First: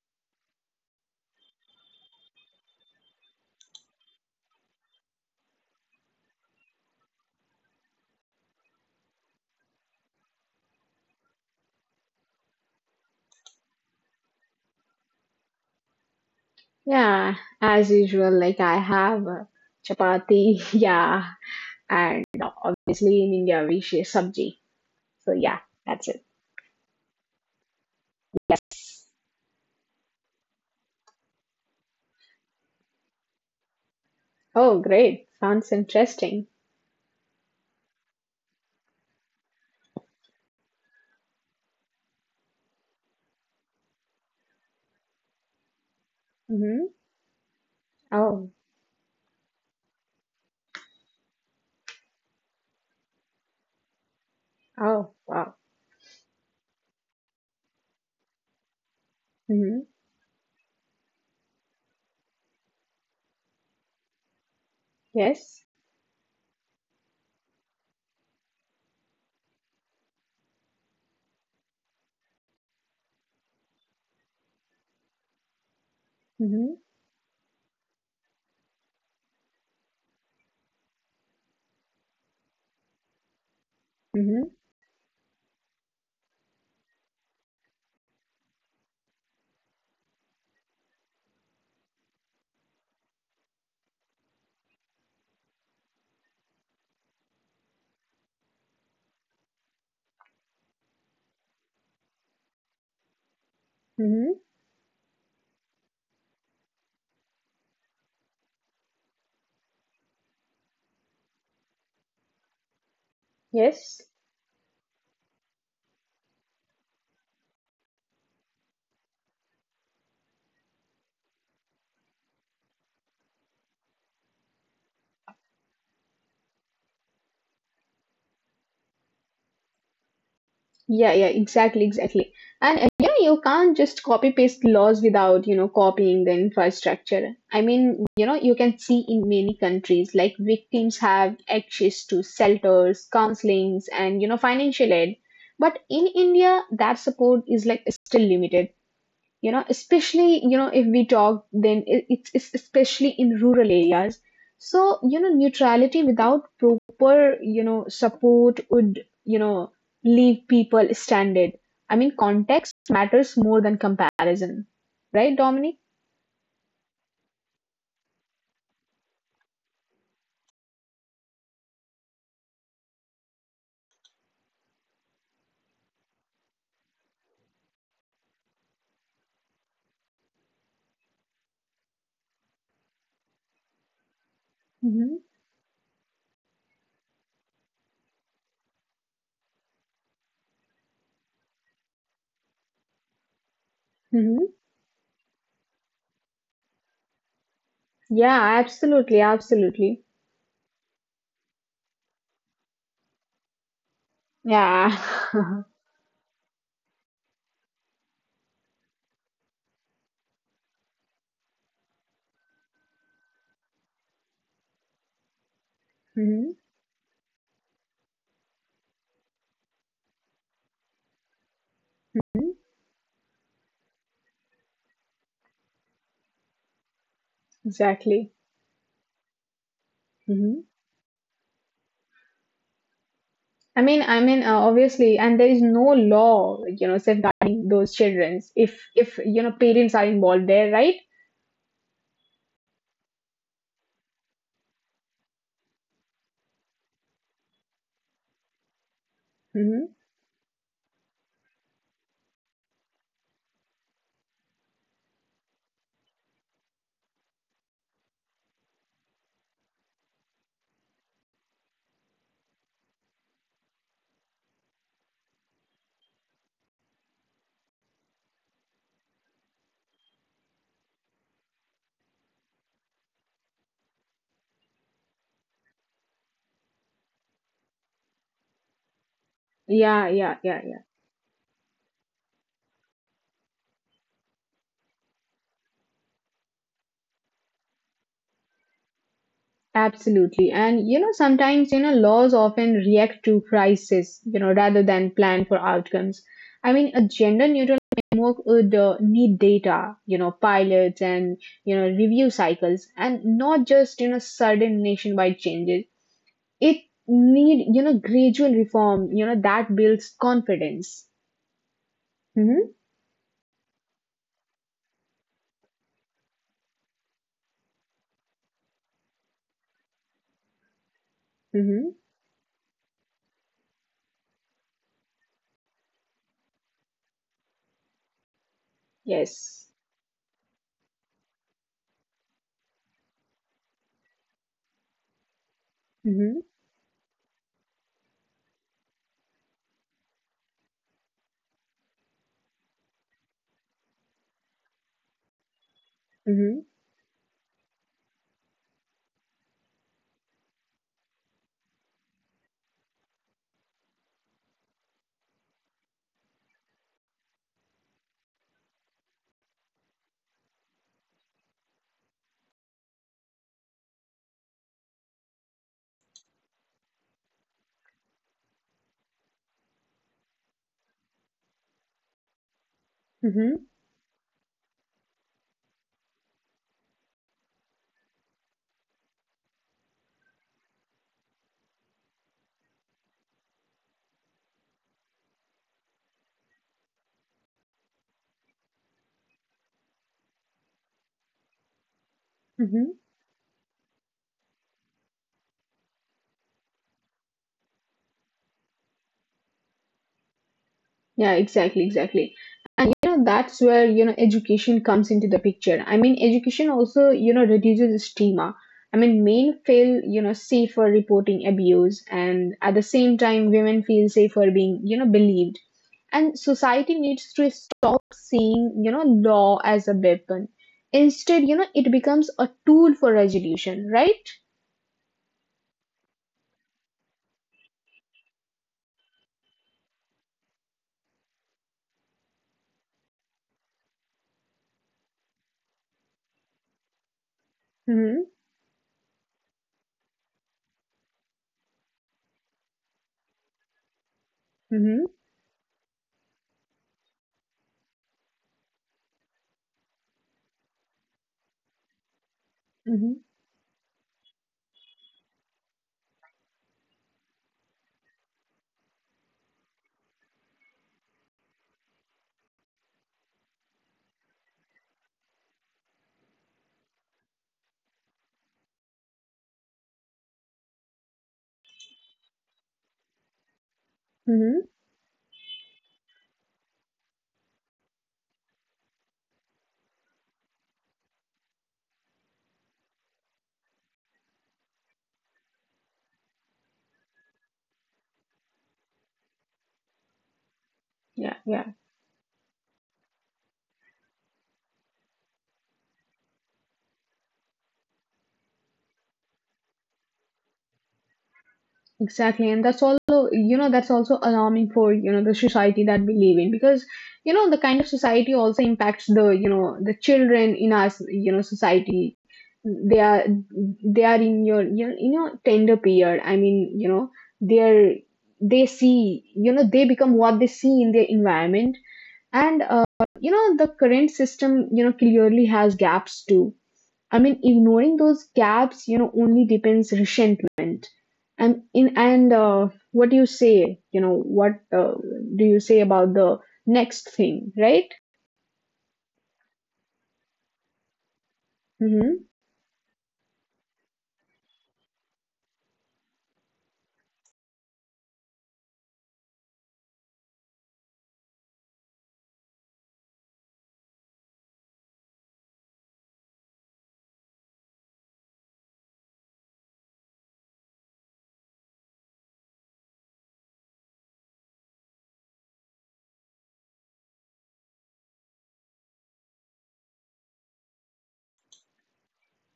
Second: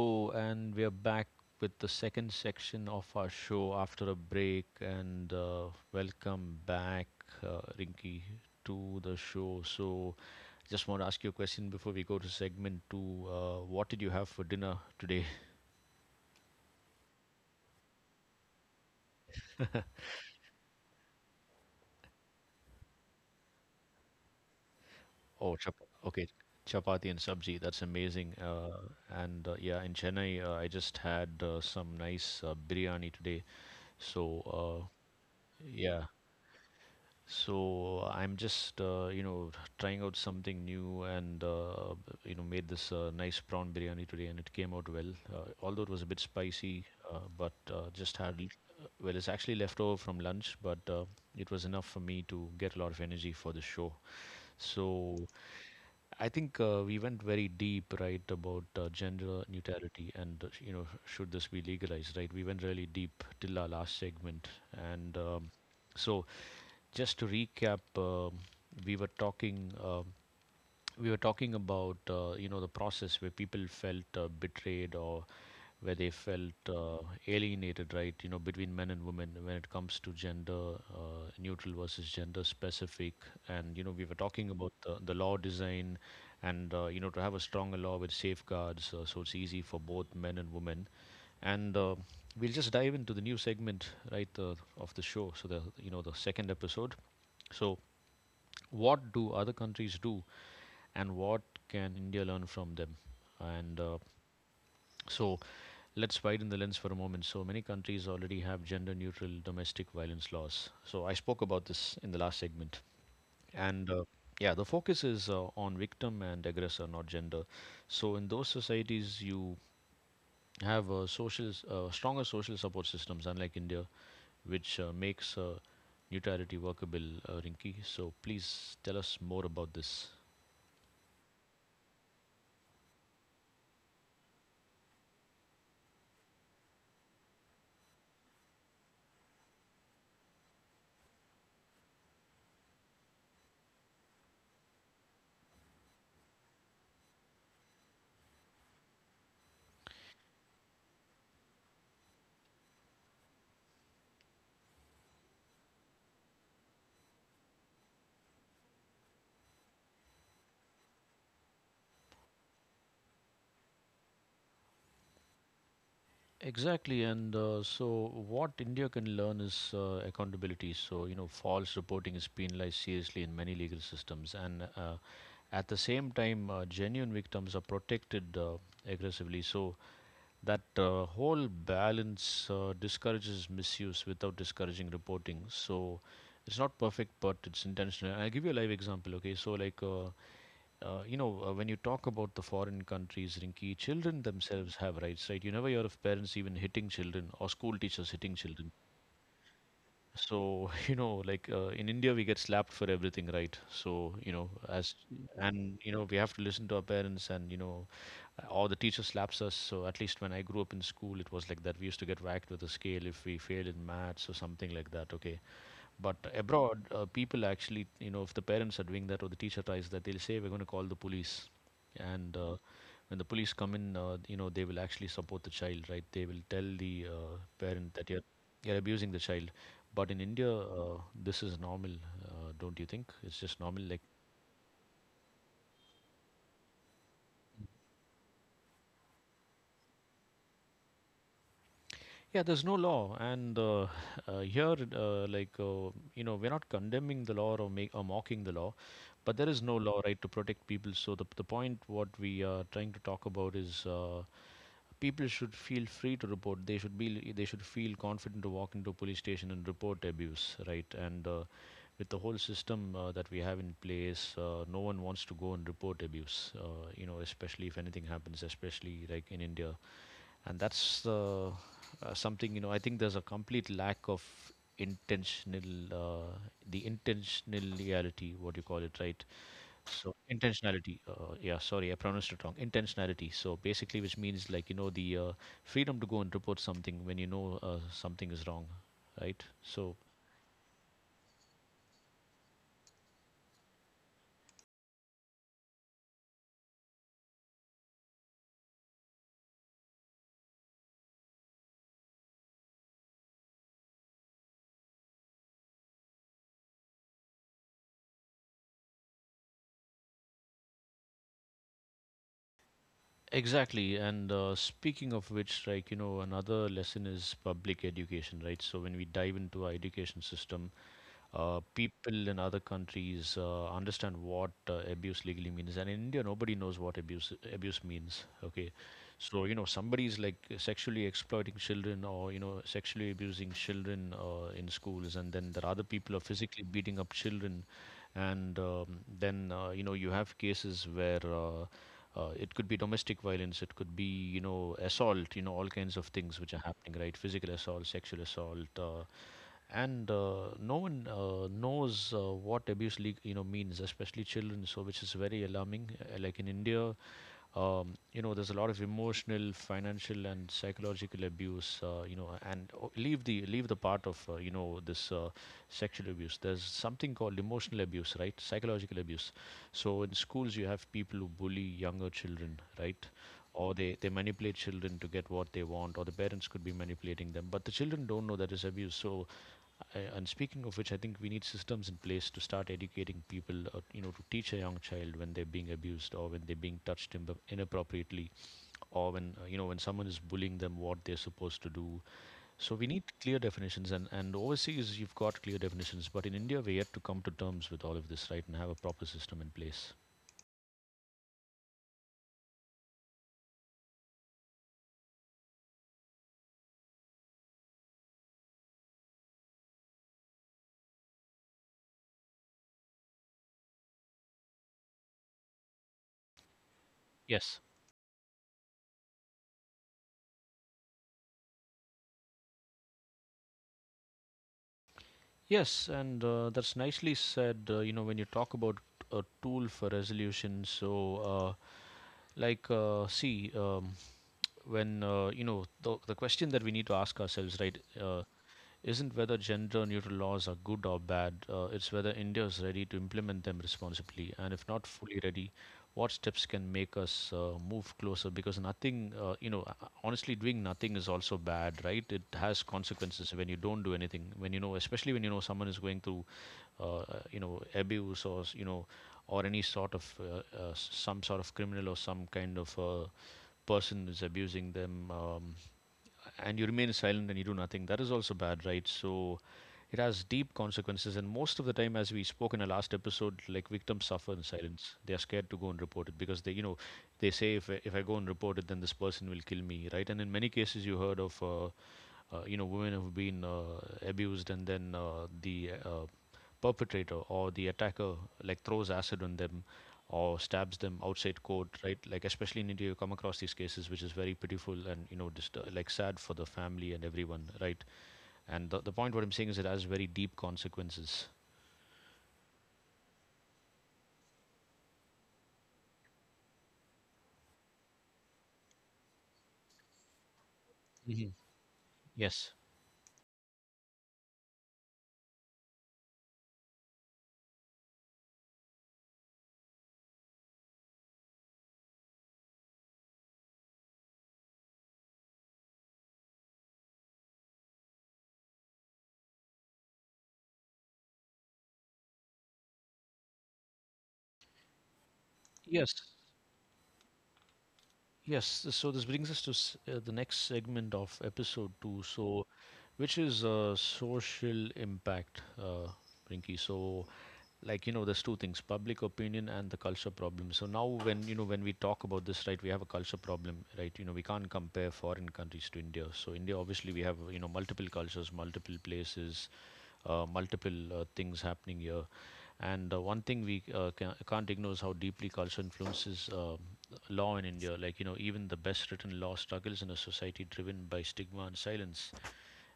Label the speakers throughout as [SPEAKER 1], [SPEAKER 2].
[SPEAKER 1] show, and we are back with the second section of our show after a break. And welcome back, Rinky, to the show. So, just want to ask you a question before we go to segment two. What did you have for dinner today?
[SPEAKER 2] Yeah, as usual, like I have chapati, yeah, and obviously in India we share sabji. So
[SPEAKER 1] Oh,
[SPEAKER 2] yeah,
[SPEAKER 1] chap
[SPEAKER 2] that's
[SPEAKER 1] okay,
[SPEAKER 2] it.
[SPEAKER 1] chapati and sabzi. That's amazing.
[SPEAKER 2] Yes.
[SPEAKER 1] And yeah, in Chennai, I just had some nice biryani today. So, uh,
[SPEAKER 2] Oh, great. Sounds
[SPEAKER 1] yeah,
[SPEAKER 2] interesting.
[SPEAKER 1] I'm just trying out something new and made this nice prawn biryani today and it came out well. Although it was a bit spicy,
[SPEAKER 2] Mm-hmm.
[SPEAKER 1] but just had
[SPEAKER 2] Oh,
[SPEAKER 1] well it's actually leftover from lunch, but it was enough for me to get a lot of energy for the show. So
[SPEAKER 2] oh, wow.
[SPEAKER 1] I think we went very deep, right, about gender
[SPEAKER 2] Mm-hmm.
[SPEAKER 1] neutrality and you know should this be legalized, right? We went really deep till our last segment and.
[SPEAKER 2] Yes.
[SPEAKER 1] So just to recap, we were talking um we were talking about you know the process where people felt betrayed or where they felt
[SPEAKER 2] Mm-hmm.
[SPEAKER 1] alienated, right? You know, between men and women when it comes to gender neutral versus gender specific, and you know we were talking
[SPEAKER 2] Mm-hmm.
[SPEAKER 1] about the law design, and you know to have a stronger law with safeguards, so it's easy for both men and women, and. We'll just dive into the new segment, right, of the show. So the you know the second episode. So what do other countries do and what can India learn from them, and
[SPEAKER 2] Mm-hmm.
[SPEAKER 1] so let's widen the lens for a moment. So many countries already have gender neutral domestic violence laws, so I spoke about this in the last segment and
[SPEAKER 2] Yes.
[SPEAKER 1] yeah, the focus is on victim and aggressor, not gender. So in those societies you have social stronger social support systems unlike India, which makes neutrality workable. Uh, rinki, so please tell us more about this.
[SPEAKER 2] Yeah, yeah, exactly, exactly. And yeah, you can't just copy paste laws without copying the infrastructure. I mean you can see in many countries, like, victims have access to shelters, counselings, and financial aid. But in India, that support is like still limited, especially, if we talk, then it's especially in rural areas. So, neutrality without proper, support would, leave people stranded. I mean, context matters more than comparison, right, Dominic?
[SPEAKER 1] Exactly, and so what India can learn is accountability. So, you know, false reporting is penalized seriously in many legal systems, and at the same time, genuine victims are protected aggressively. So, that whole balance discourages misuse without discouraging
[SPEAKER 2] Hmm.
[SPEAKER 1] reporting. So it's not perfect, but it's intentional. And I'll give you a live example. Okay, so like. You know, when you talk about the foreign countries, Rinki, children
[SPEAKER 2] Hmm.
[SPEAKER 1] themselves have rights, right? You never hear of parents even hitting children or school teachers hitting children.
[SPEAKER 2] Yeah, absolutely, absolutely.
[SPEAKER 1] So you know, like in India we get slapped for everything, right? So you know, as
[SPEAKER 2] Yeah.
[SPEAKER 1] and you know, we have to listen to our parents, and you know, or the teacher slaps us. So at least when I grew up in school, it was like that. We used to get whacked with a scale if we failed in maths or something like that, okay? But
[SPEAKER 2] Hmm.
[SPEAKER 1] abroad, people actually, you know, if the parents are doing that or the teacher tries that, they'll say, we're going to call the police. And when the police come in, you know, they will actually support the child, right? They will tell the parent that
[SPEAKER 2] Exactly.
[SPEAKER 1] you're abusing the child. But in India,
[SPEAKER 2] Mhm.
[SPEAKER 1] this is normal, don't you think? It's just normal.
[SPEAKER 2] I
[SPEAKER 1] Like
[SPEAKER 2] mean, I mean, obviously, and there is no law, like, safeguarding those childrens, if you know parents are involved there, right?
[SPEAKER 1] yeah, there's no law, and here, you know, we're not condemning the law or, make, or mocking the law, but there is no
[SPEAKER 2] Hmm.
[SPEAKER 1] law, right, to protect people. So the point what we are trying to talk about is people should feel free to report. They should feel confident to walk into a police station and report abuse, right? And with the whole system that we have in place, no one wants to go and report abuse. You know, especially if anything happens, especially like in India. And that's uh, uh, something, you know, I think there's a complete lack of intentional, the intentionality, what you call it, right? So
[SPEAKER 2] Yeah, yeah, yeah, yeah.
[SPEAKER 1] intentionality, yeah, sorry, I pronounced it wrong, intentionality. So basically, which means like, you know, the freedom to go and report something when you know something is wrong, right? So
[SPEAKER 2] Absolutely. And sometimes, laws often react to crisis rather than plan for outcomes. I mean, a gender neutral framework would need data, pilots and, review cycles, and not just, sudden nationwide changes. It need, gradual reform, that builds confidence. Mm-hmm.
[SPEAKER 1] exactly, and speaking of which, like, you know, another lesson is public education, right? So when we dive into our education system,
[SPEAKER 2] Mm-hmm.
[SPEAKER 1] people in other countries understand what abuse legally means, and in India nobody knows what abuse means, okay? So you know,
[SPEAKER 2] Yes.
[SPEAKER 1] somebody is like sexually exploiting children, or you know, sexually abusing children in schools, and then there are other people are
[SPEAKER 2] Mm-hmm.
[SPEAKER 1] physically beating up children. And um, then uh, you know, you have cases where it could be domestic violence, it could be, you know, assault, you know, all kinds of things which are
[SPEAKER 2] Mm-hmm.
[SPEAKER 1] happening, right? Physical assault, sexual assault, and no one knows what abuse league, you know, means, especially children, so which is very alarming. Like in India, you know, there's a lot of emotional, financial and psychological abuse, you know, and leave the, leave the part of you know, this sexual abuse, there's something called emotional abuse, right? Psychological abuse. So in schools you have people who bully younger children, right?
[SPEAKER 2] Mm-hmm.
[SPEAKER 1] Or they manipulate children to get what they want, or the parents could be manipulating them, but the children don't know that is abuse. So I, and speaking of which, I think we need systems in place to start educating people, you know, to teach a young child when they're being abused or when they're being inappropriately, or when, you know, when someone is bullying them, what they're supposed to do. So we
[SPEAKER 2] Mm-hmm.
[SPEAKER 1] need clear definitions. And overseas, you've got clear definitions. But in India, we're yet to come to terms with all of this, right, and have a proper system in place.
[SPEAKER 2] Yeah, exactly, exactly. And that's where education comes into the picture. I mean, education also reduces stigma. I mean, men feel safe for reporting abuse, and at the same time, women feel safe for being believed. And society needs
[SPEAKER 1] Yes.
[SPEAKER 2] to stop seeing law as a weapon. Instead it becomes a tool for resolution, right?
[SPEAKER 1] Yes, and that's nicely said. You know, when you talk about a tool for resolution, so see, when you know, the question that we need to ask ourselves, right,
[SPEAKER 2] Mm-hmm.
[SPEAKER 1] isn't whether gender-neutral laws are good or bad. It's whether India is ready to implement them responsibly, and if not
[SPEAKER 2] Mm-hmm.
[SPEAKER 1] fully ready, what steps can make us move closer, because nothing, you know, honestly, doing nothing is also bad, right? It has
[SPEAKER 2] Mm-hmm.
[SPEAKER 1] consequences when you don't do anything, when you know, especially when you know someone is going through uh, you know, abuse, or you know, or any sort of, some sort of criminal or some kind of person is abusing them, and you remain silent and you do nothing, that is also bad, right? So it has deep consequences. And most of the time, as we spoke in the last episode, like victims suffer in
[SPEAKER 2] Mm-hmm.
[SPEAKER 1] silence. They are scared to go and report it because they, you know, they say if if I go and report it, then this person will kill me, right? And in many cases, you heard of. You know, women who have been abused, and then the perpetrator or the attacker like throws acid on them, or stabs them outside
[SPEAKER 2] Yeah,
[SPEAKER 1] court,
[SPEAKER 2] yeah.
[SPEAKER 1] right? Like especially in India, you come across these cases, which is very pitiful, and you know, just like sad for the family and everyone, right? And the point what I'm saying is it has very deep consequences.
[SPEAKER 2] Exactly, and that's also, that's also alarming for, the society that we live in, because, the kind of society also impacts the children in our,
[SPEAKER 1] Mhm.
[SPEAKER 2] society.
[SPEAKER 1] Yes.
[SPEAKER 2] They are they are in your tender period. I mean, they're they see, they become what they see in their environment, and the current system, clearly has gaps too. I mean, ignoring those gaps only depends resentment. And what do you say? What do you
[SPEAKER 1] Yes,
[SPEAKER 2] say about the next thing, right?
[SPEAKER 1] Yes, so this brings us to the next segment of episode two,
[SPEAKER 2] Mm-hmm.
[SPEAKER 1] so which is social impact, Rinky. So, like you know, there's two things: public opinion and the culture problem. So now, when you know when we talk about this, right, we have a culture problem, right? You know, we can't compare foreign countries to India. So India, obviously, we have you know multiple cultures, multiple places, multiple things happening here. And one thing we can't ignore is how deeply culture influences law in India. Like, you know, even the best written law struggles in a society driven by stigma and silence.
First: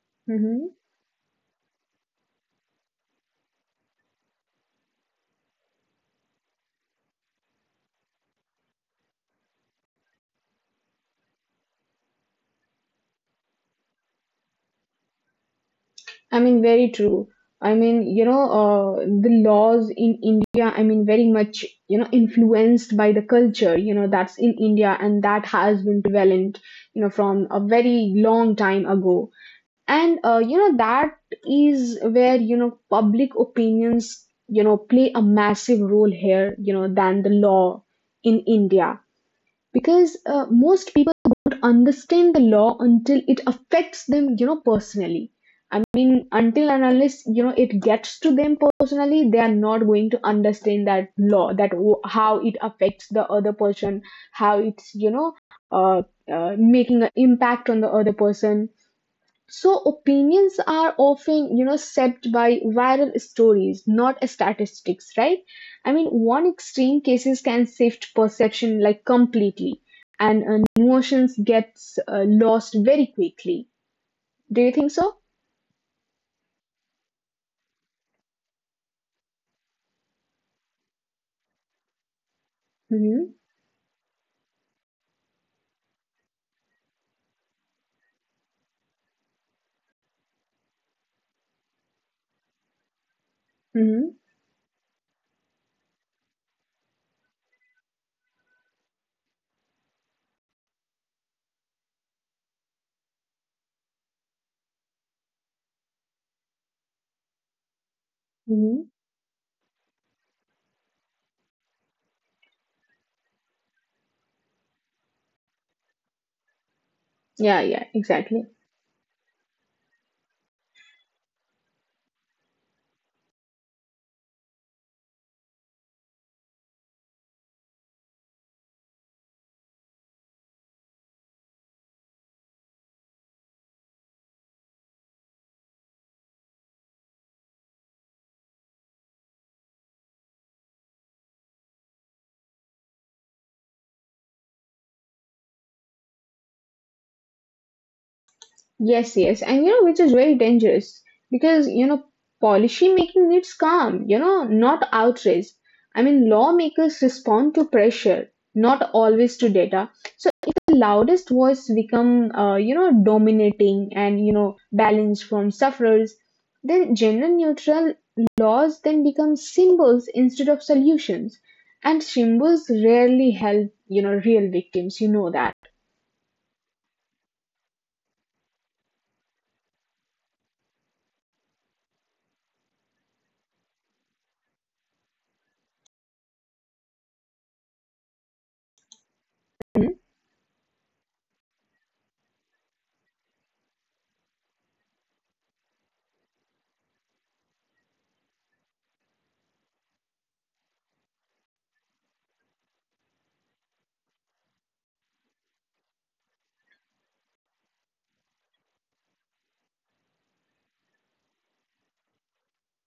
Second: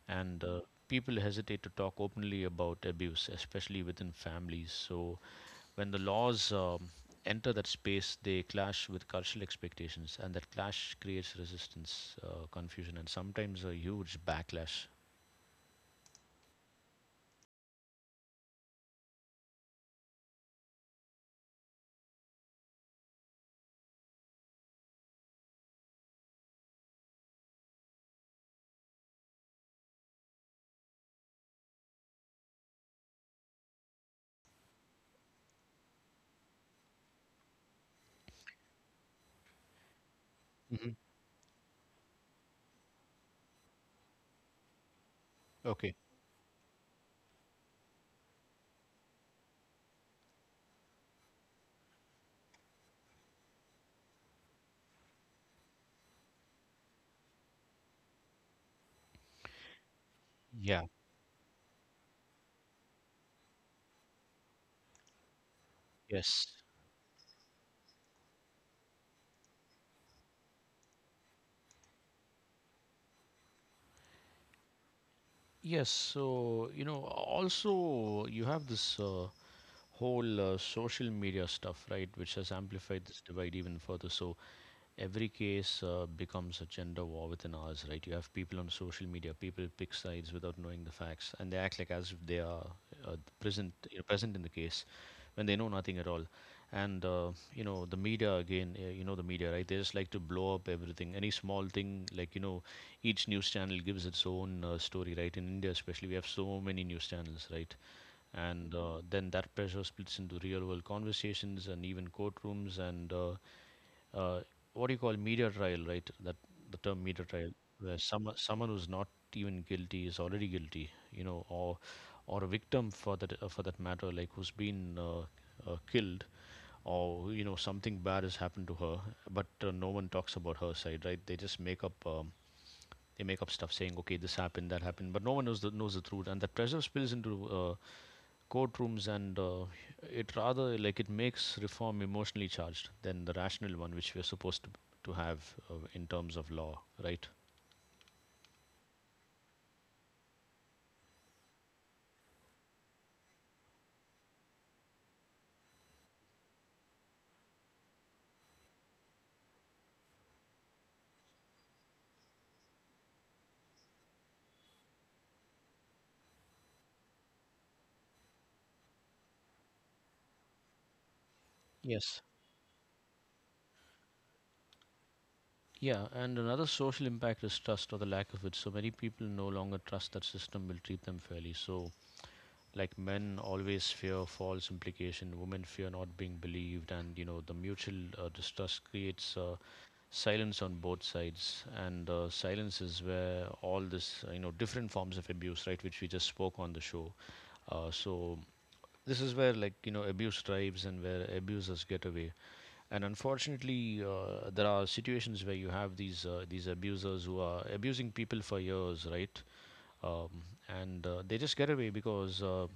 [SPEAKER 1] And
[SPEAKER 2] Mm-hmm.
[SPEAKER 1] people hesitate to talk openly about abuse, especially within families. So when the laws enter that space, they clash with cultural expectations. And that clash creates resistance, confusion, and sometimes a huge backlash.
[SPEAKER 2] I mean, very true. I mean the laws in India, I mean, very much influenced by the culture that's in India and that has been prevalent, from a very long time ago. And that is where, public opinions, play a massive role here, than the law in India. Because
[SPEAKER 1] Hmm.
[SPEAKER 2] most people don't understand the law until it affects them, personally. I
[SPEAKER 1] Okay.
[SPEAKER 2] mean, until and unless, it gets to them personally, they are not going to understand that law, how it affects the other person, how it's, uh, making an impact on the other person. So opinions
[SPEAKER 1] Yeah.
[SPEAKER 2] are often shaped by viral stories, not statistics, right? I mean, one
[SPEAKER 1] Yes.
[SPEAKER 2] extreme cases can shift perception, like, completely, and emotions gets lost very quickly. Do you think so?
[SPEAKER 1] Yes, so you know, also you have this whole social media stuff, right, which has amplified this
[SPEAKER 2] Mm-hmm.
[SPEAKER 1] divide even further. So every case becomes a gender war within ours, right? You have people on social media, people pick sides without knowing the facts, and they act like as if they are present,
[SPEAKER 2] Mm-hmm.
[SPEAKER 1] present in the case, when they know nothing at all. The media again, the media, right? They just like to blow up everything, any small thing, like each news channel gives its own story, right? In India, especially, we have so many news channels, right? and
[SPEAKER 2] Mm-hmm.
[SPEAKER 1] Then that pressure splits into real world conversations and even courtrooms and uh, what do you call media trial, right? That, the term media trial,
[SPEAKER 2] Yeah, yeah,
[SPEAKER 1] where someone
[SPEAKER 2] exactly.
[SPEAKER 1] someone who's not even guilty is already guilty, you know, or a victim for that matter, like who's been killed or you know something bad has happened to her, but no one talks about her side, right? They just make up, they make up stuff saying okay this happened that happened, but no one knows the truth, and that pressure spills into courtrooms, and it rather like it makes reform emotionally charged than the rational one, which we're supposed to have in terms of law, right?
[SPEAKER 2] Yes, yes. And which is very dangerous because policy making needs calm not outrage. I mean, lawmakers respond to pressure, not always to data. So if the loudest voice become, dominating and balanced from sufferers, then gender neutral laws then become symbols instead of solutions. And
[SPEAKER 1] Yes.
[SPEAKER 2] symbols rarely help real victims. You know that.
[SPEAKER 1] Yeah, and another social impact is trust or the lack of it. So many people no longer trust that system will treat them fairly. So like men always fear false implication, women fear not being believed, and you know the mutual distrust creates
[SPEAKER 2] Mm-hmm.
[SPEAKER 1] silence on both sides, and silence is where all this you know different forms of abuse, right, which we just spoke on the show. So this is where like you know abuse thrives and where abusers get away, and unfortunately there are situations where you have these abusers who are abusing people for years, right? um, and They just get away because uh,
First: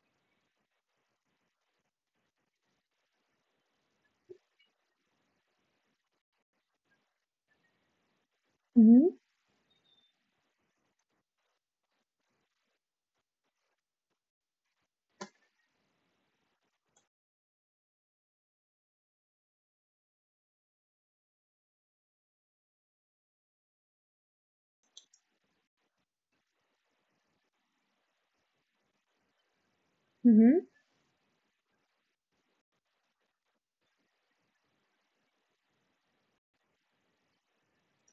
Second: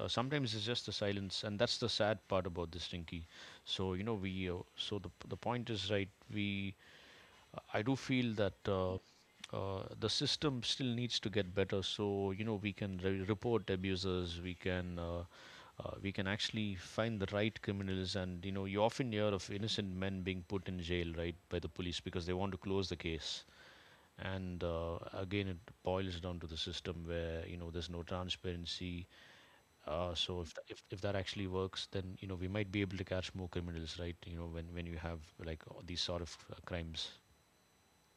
[SPEAKER 1] uh, sometimes it's just the silence, and that's the sad part about this, Rinky. So the point is, right, we I do feel that
[SPEAKER 2] Mm-hmm.
[SPEAKER 1] the system still needs to get better, so you know we can report abusers, we can actually find the right criminals. And you know you often hear of innocent men being put in jail, right, by the police because they want to close the case. And again it boils down to the system where you know there's no transparency. So if,
[SPEAKER 2] Mm-hmm.
[SPEAKER 1] th- if that actually works, then you know we might be able to catch more criminals, right? You know when you have like all these sort of crimes.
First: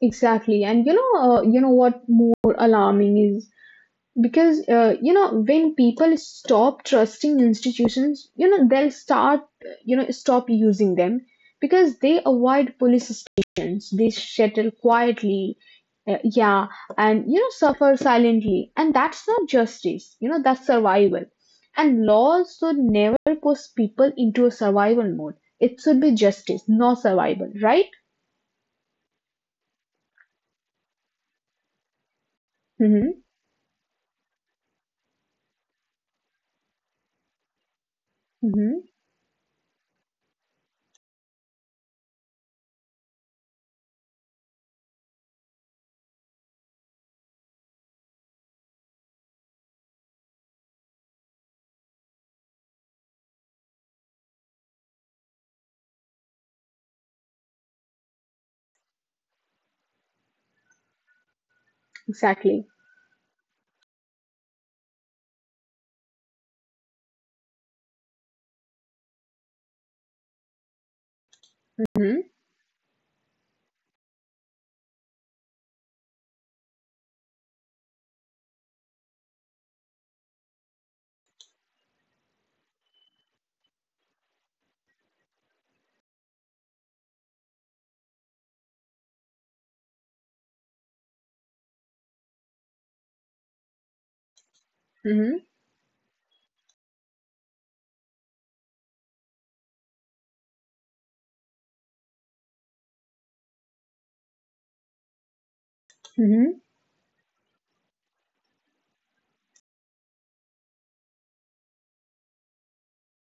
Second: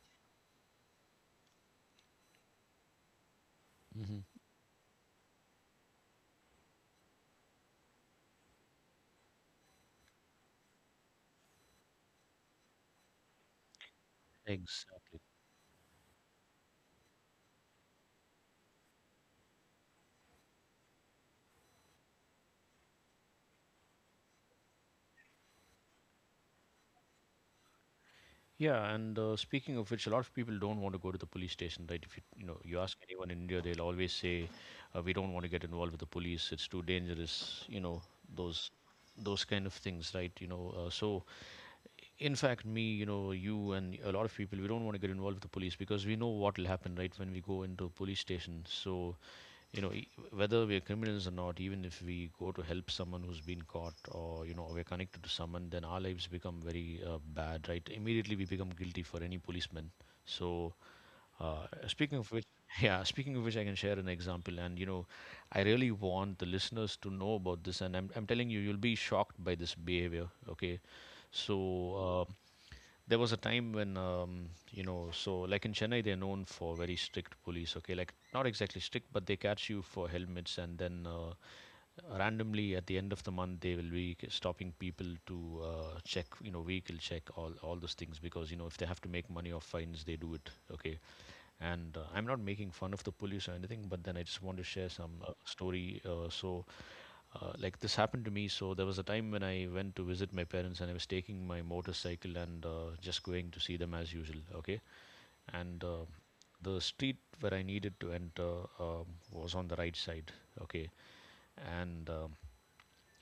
[SPEAKER 2] Exactly, and you know what more alarming is,
[SPEAKER 1] Hmm.
[SPEAKER 2] because when people stop trusting institutions, they'll start, stop using them, because they avoid police stations, they settle
[SPEAKER 1] Exactly.
[SPEAKER 2] quietly, yeah, and suffer silently, and that's not justice that's survival, and laws should never push people into a survival mode. It should be justice, not survival, right?
[SPEAKER 1] Yeah, and speaking of which, a lot of people don't want to go to the police station, right? If you you know you ask
[SPEAKER 2] Mm-hmm.
[SPEAKER 1] anyone in India, they'll always say, "We don't want to get involved with the police. It's too dangerous." You know those
[SPEAKER 2] Mm-hmm.
[SPEAKER 1] those kind of things, right? You know, so in fact me you know you and a lot of people we don't want to get involved with the police because we know what will happen, right, when we go into a police station. So you know whether we're criminals or not, even if we go to help someone who's been caught, or you know we're connected to someone, then our lives become very bad, right? Immediately we become guilty for any policeman. So speaking of which
[SPEAKER 2] Exactly.
[SPEAKER 1] yeah, speaking of which, I can share an example. And you know I really want the listeners to know about this, and I'm telling you you'll be shocked by this behavior, okay? So
[SPEAKER 2] Mm-hmm.
[SPEAKER 1] there was a time when you know so like in Chennai they're known for very strict police, okay, like not exactly strict but they catch you for helmets and then randomly at the end of the month they will be stopping people to check, you know, vehicle check, all those things, because you know if they have to make money off fines they do it, okay? And I'm not making fun of the police or anything, but then I just want to share some
[SPEAKER 2] Mm-hmm.
[SPEAKER 1] story. So like this happened to me. So there was a time when I went to visit my parents, and I was taking my motorcycle and just going to see them as usual. Okay, and
[SPEAKER 2] Mm-hmm.
[SPEAKER 1] the street where I needed to enter um, was on the right side. Okay, and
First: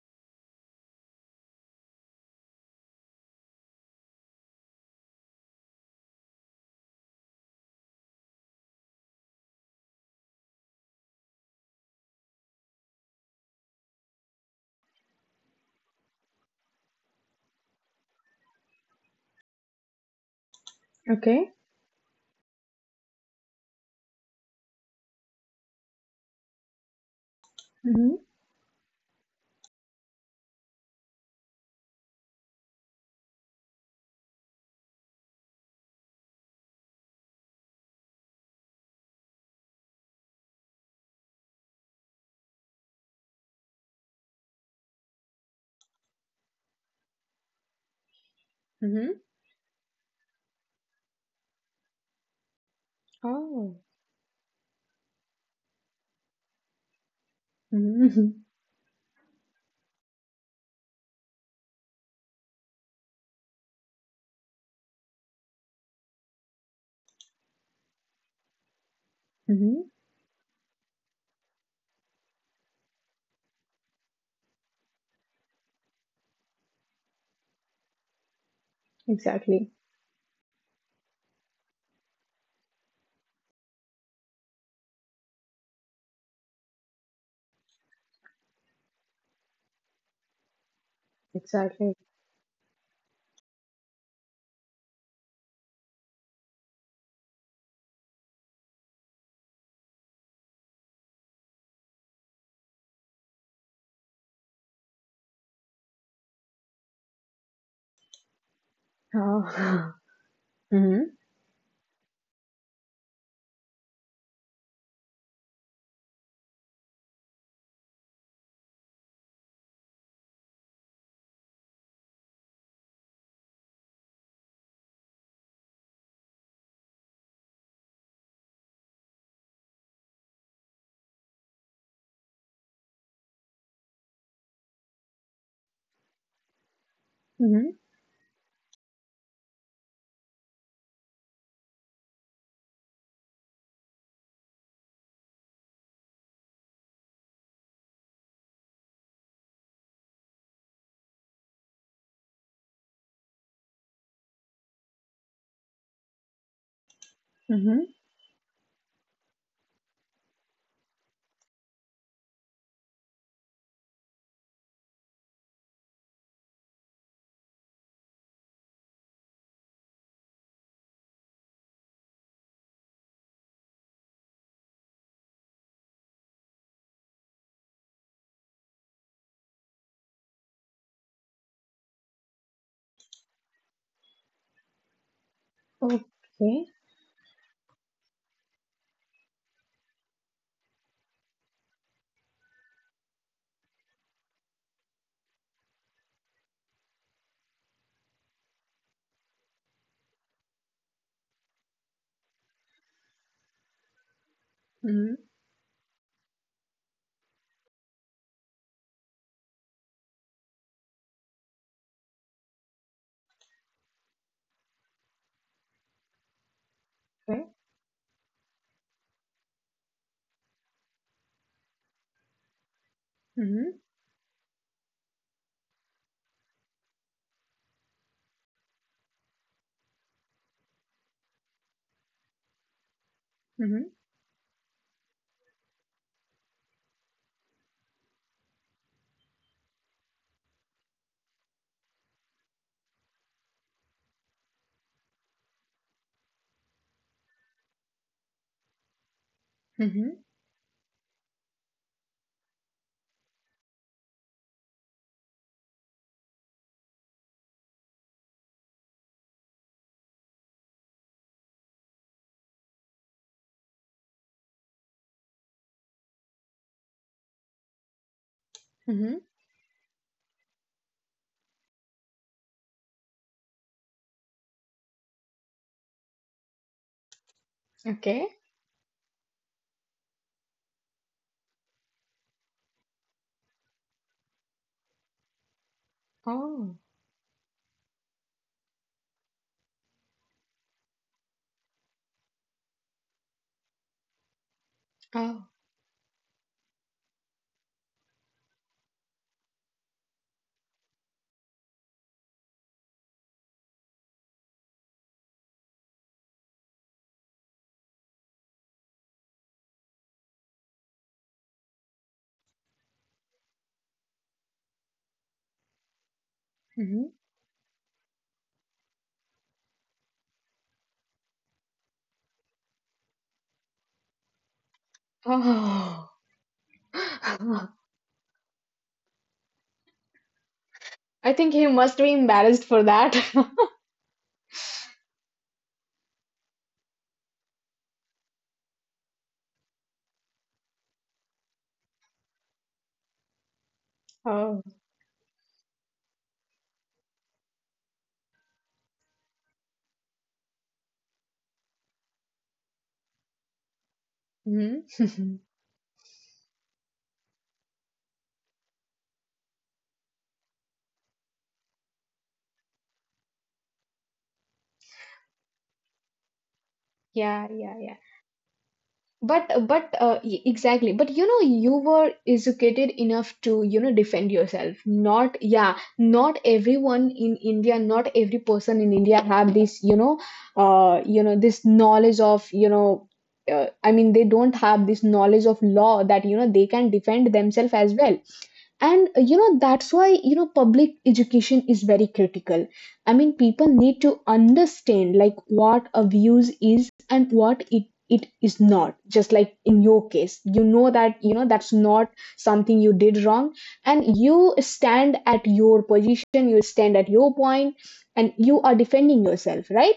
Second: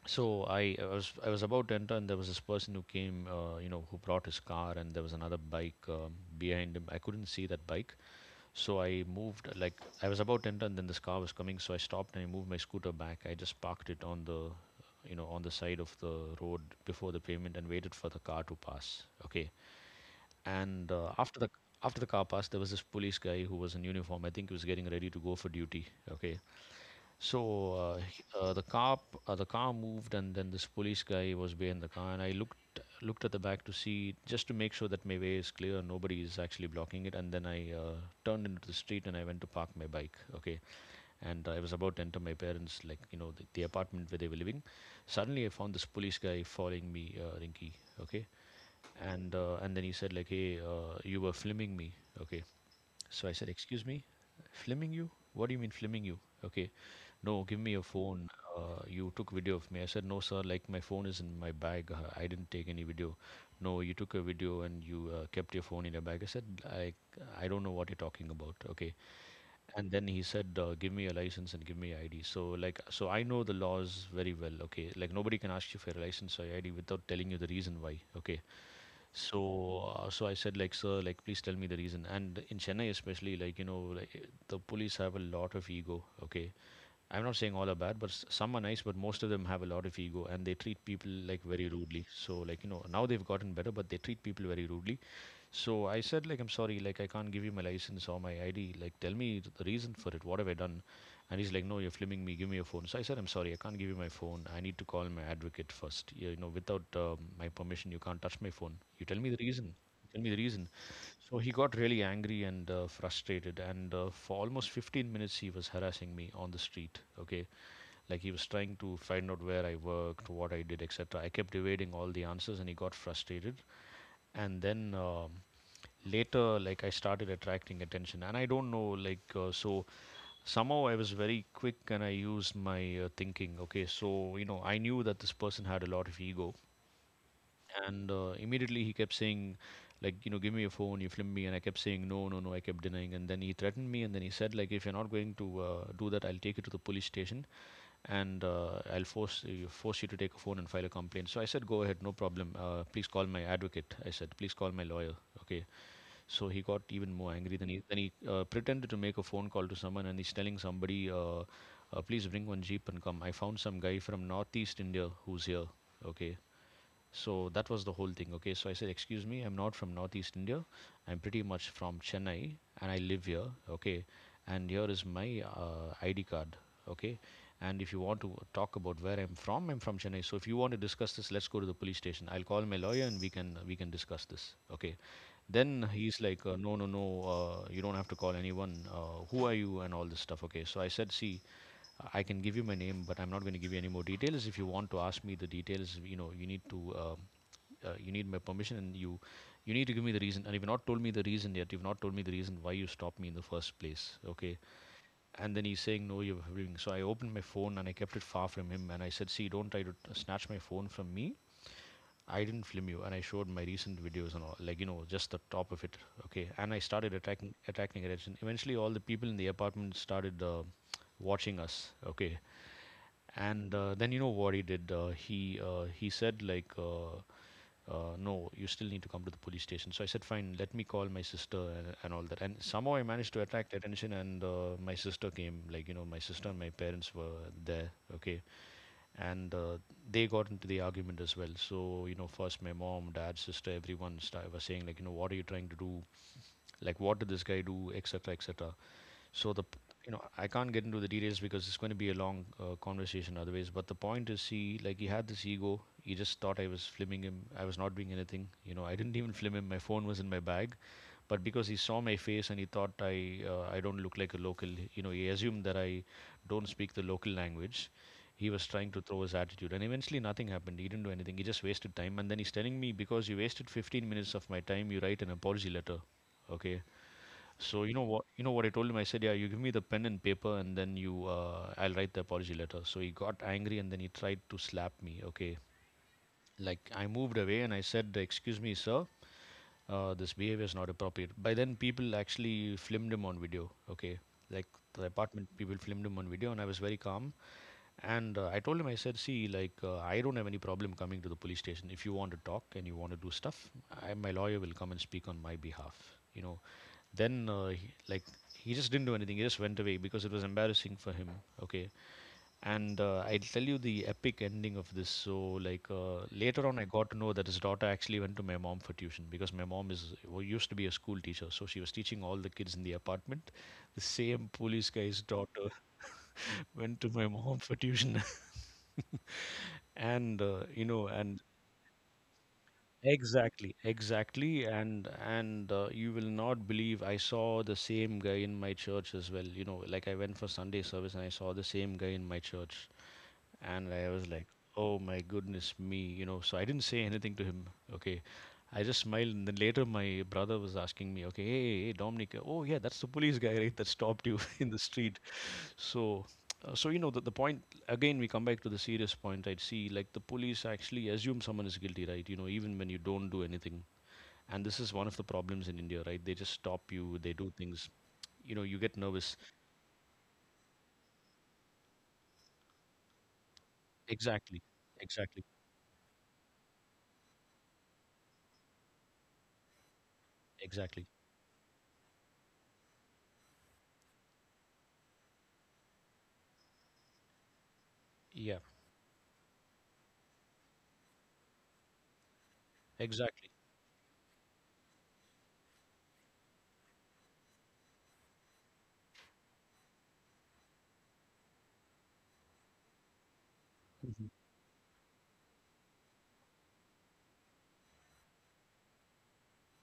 [SPEAKER 1] so I was about to enter, and there was this person who came, who brought his car, and there was another bike behind him. I couldn't see that bike, so I moved, like, I was about to enter, and then this car was coming. So I stopped and I moved my scooter back. I just parked it on the, you know, on the side of the road before the pavement, and waited for the car to pass. Okay. And
[SPEAKER 2] Okay.
[SPEAKER 1] after the car passed, there was this police guy who was in uniform. I think he was getting ready to go for duty. Okay. So
[SPEAKER 2] Mm-hmm.
[SPEAKER 1] the car moved, and then this police guy was behind the car, and I looked looked at the back to see, just to make sure that my way is clear, nobody is actually blocking it. And then I turned into the street and I went to park my bike. Okay, and I was about to enter my parents, like you know, the apartment where they were living. Suddenly, I found this police guy following me, Rinky. Okay,
[SPEAKER 2] Mm-hmm.
[SPEAKER 1] and then he said like, "Hey, you were filming me." Okay, so I said,
[SPEAKER 2] Oh.
[SPEAKER 1] excuse me, filming you? What do you mean filming you? Okay, no, give me your
[SPEAKER 2] Mm-hmm.
[SPEAKER 1] phone. You took video of me. I said, no, sir, like my phone is in my bag. I didn't take any video. No, you took a video and you kept your phone in your bag. I said, I, I don't know what you're talking about. Okay.
[SPEAKER 2] Mm-hmm.
[SPEAKER 1] And then he said, give me a license and give me ID. So, like, so I know the laws very well. Okay. Like, nobody can ask you for a license or ID without telling you the reason why. Okay.
[SPEAKER 2] Exactly.
[SPEAKER 1] So, so I said, like, sir, like, please tell me the reason. And in Chennai, especially, like, you know, like, the police have a lot of ego. Okay, I'm not saying all are bad, but some are nice, but most of them have a lot of ego, and they treat people like very
[SPEAKER 2] Exactly.
[SPEAKER 1] rudely. So, like, you know, now they've gotten better, but they treat people very rudely. So I said, like, I'm sorry, like, I can't give you my license or my ID. Like, tell me the reason for it. What have I done? And he's like, no, you're filming me. Give me your phone. So I said, I'm sorry, I can't give you my phone. I need to call my advocate first. You know, without my permission, you can't touch my phone. You tell me the reason.
[SPEAKER 2] Oh.
[SPEAKER 1] Tell me the reason.
[SPEAKER 2] Mm-hmm.
[SPEAKER 1] So he got really angry and frustrated. And for almost 15 minutes, he was harassing me on the street. Okay. Like, he was trying to find out where I worked, what I did, etc. I kept evading all the answers and he got frustrated. And then later like I started attracting attention and I don't know like so somehow I was very quick and I used my thinking. Okay, so you know I knew that this person had a lot of ego,
[SPEAKER 2] Mm-hmm.
[SPEAKER 1] and immediately he kept saying like you know give me your phone, you film me, and I kept saying no no no, I kept denying. And then he threatened me and then he said like if you're not going to do that I'll take you to the police station and I'll force you, force you to take a phone and file a complaint. So I said go ahead, no problem, please call my advocate, I said please call my lawyer, okay? So he got even more angry. Then
[SPEAKER 2] Mm-hmm.
[SPEAKER 1] he pretended to make a phone call to someone, and he's telling somebody, "Please bring one jeep and come. I found some guy from northeast India who's here." Okay, so that was the whole thing. Okay, so I said, "Excuse me, I'm not from northeast India. I'm pretty much from Chennai and I live here. Okay, and here is my ID card. Okay, and if you want to talk about where I'm from Chennai. So if you want to discuss this, let's go to the police station. I'll call my lawyer and we can discuss this. Okay, then he's like,
[SPEAKER 2] Okay.
[SPEAKER 1] no, no, no, you don't have to call anyone. Who are you and all this stuff. Okay, so I said, see. I can give you my name, but I'm not going to give you any more details. If you want to ask me the details, you know, you need my permission and you need to give me the reason, and you've not told me the reason yet. You've not told me the reason why you stopped me in the first place, okay?
[SPEAKER 2] Mm-hmm.
[SPEAKER 1] And then he's saying, no, you're having. So I opened my phone and I kept it far from him, and I said, see, don't try to snatch my phone from me. I didn't film you. And I showed my recent videos and all, like, you know, just the top of it. Okay, and I started
[SPEAKER 2] Okay.
[SPEAKER 1] attacking, attacking attention. Eventually all the people in the apartment started watching us. Okay.
[SPEAKER 2] Mm-hmm.
[SPEAKER 1] And then, you know what he did? He said, like, no, you still need to come to the police station. So I said, fine, let me call my sister and all that. And somehow I managed to attract
[SPEAKER 2] Mm-hmm.
[SPEAKER 1] attention, and my sister came. Like, you know, my sister and my parents were there, okay? And they got into the argument as well. So, you know, first my mom, dad, sister, everyone sta was saying, like, you know, what are you trying to do? Like, what did this guy do? Etc., etc. So the p- you
[SPEAKER 2] Mm-hmm.
[SPEAKER 1] know, I can't get into the details because it's going to be a long conversation otherwise. But the point is, he had this ego. He just thought I was filming him. I was not doing anything. You know, I didn't even film him. My phone was in my bag, but because he saw my face and he thought I don't look like a local. You know, he assumed that I don't speak the local language. He was trying to
[SPEAKER 2] Mm-hmm.
[SPEAKER 1] throw his attitude, and eventually nothing happened. He didn't do anything. He just wasted time, and then he's telling me, because you wasted 15 minutes of my time, you write an apology letter. Okay, so
[SPEAKER 2] Okay.
[SPEAKER 1] you know what I told him. I said, "Yeah, you give me the pen and paper, and then you, I'll write the apology letter." So he got angry, and then he tried to slap me. Okay,
[SPEAKER 2] Oh.
[SPEAKER 1] like I moved away, and I said, "Excuse me, sir, this behavior is not appropriate." By then, people actually filmed him on video. Okay, like the
[SPEAKER 2] Oh.
[SPEAKER 1] apartment people filmed him on video, and I was very calm. And I told him, I said, "See, like, I don't have any problem coming to the police station. If you want to talk and you want to do stuff, my lawyer will come and speak on my behalf." You know, then, he just didn't do anything. He just went away because it was embarrassing for him. Okay. And I'll tell you the epic ending of this. So, like, later on, I got
[SPEAKER 2] Mm-hmm.
[SPEAKER 1] to know that his daughter actually went to my mom for tuition, because my mom is well, used to be a school teacher. So she was teaching all the kids in the apartment. The same police guy's daughter
[SPEAKER 2] Oh.
[SPEAKER 1] went to my mom for tuition. And, you know,
[SPEAKER 2] I
[SPEAKER 1] and
[SPEAKER 2] think he must be embarrassed for that.
[SPEAKER 1] exactly, exactly, and you will not believe, I saw the same guy in my church as well. You know, like, I went for Sunday service and I saw the same guy in my church, and I was like,
[SPEAKER 2] Oh.
[SPEAKER 1] oh my goodness me, you know. So I didn't say anything to him. Okay, I just smiled, and then later my brother was asking me, okay, hey, hey, Dominic, oh yeah, that's the police guy, right, that stopped you in the street.
[SPEAKER 2] Mm-hmm.
[SPEAKER 1] So, you know, the point, again, we come back to the serious point. I'd see, like, the police actually assume someone is guilty, right? You know, even when you don't do anything. And this is one of the problems in India, right? They just stop you, they
[SPEAKER 2] Yeah.
[SPEAKER 1] do
[SPEAKER 2] Yeah.
[SPEAKER 1] things,
[SPEAKER 2] Yeah.
[SPEAKER 1] you know, you get nervous.
[SPEAKER 2] But exactly. But you were educated enough to defend
[SPEAKER 1] Exactly,
[SPEAKER 2] yourself. Not
[SPEAKER 1] exactly,
[SPEAKER 2] yeah, not everyone in India, not every person in India have this,
[SPEAKER 1] exactly.
[SPEAKER 2] this knowledge of, I mean, they don't have this knowledge of law that they can defend themselves as well,
[SPEAKER 1] Yeah,
[SPEAKER 2] and that's why, public education is very critical. I mean,
[SPEAKER 1] exactly.
[SPEAKER 2] people need to understand, like, what abuse is and what it is not. Just like in your case, that, that's not something you did wrong, and
[SPEAKER 1] Mhm.
[SPEAKER 2] you stand at your position, you stand at your point, and you are defending yourself, right.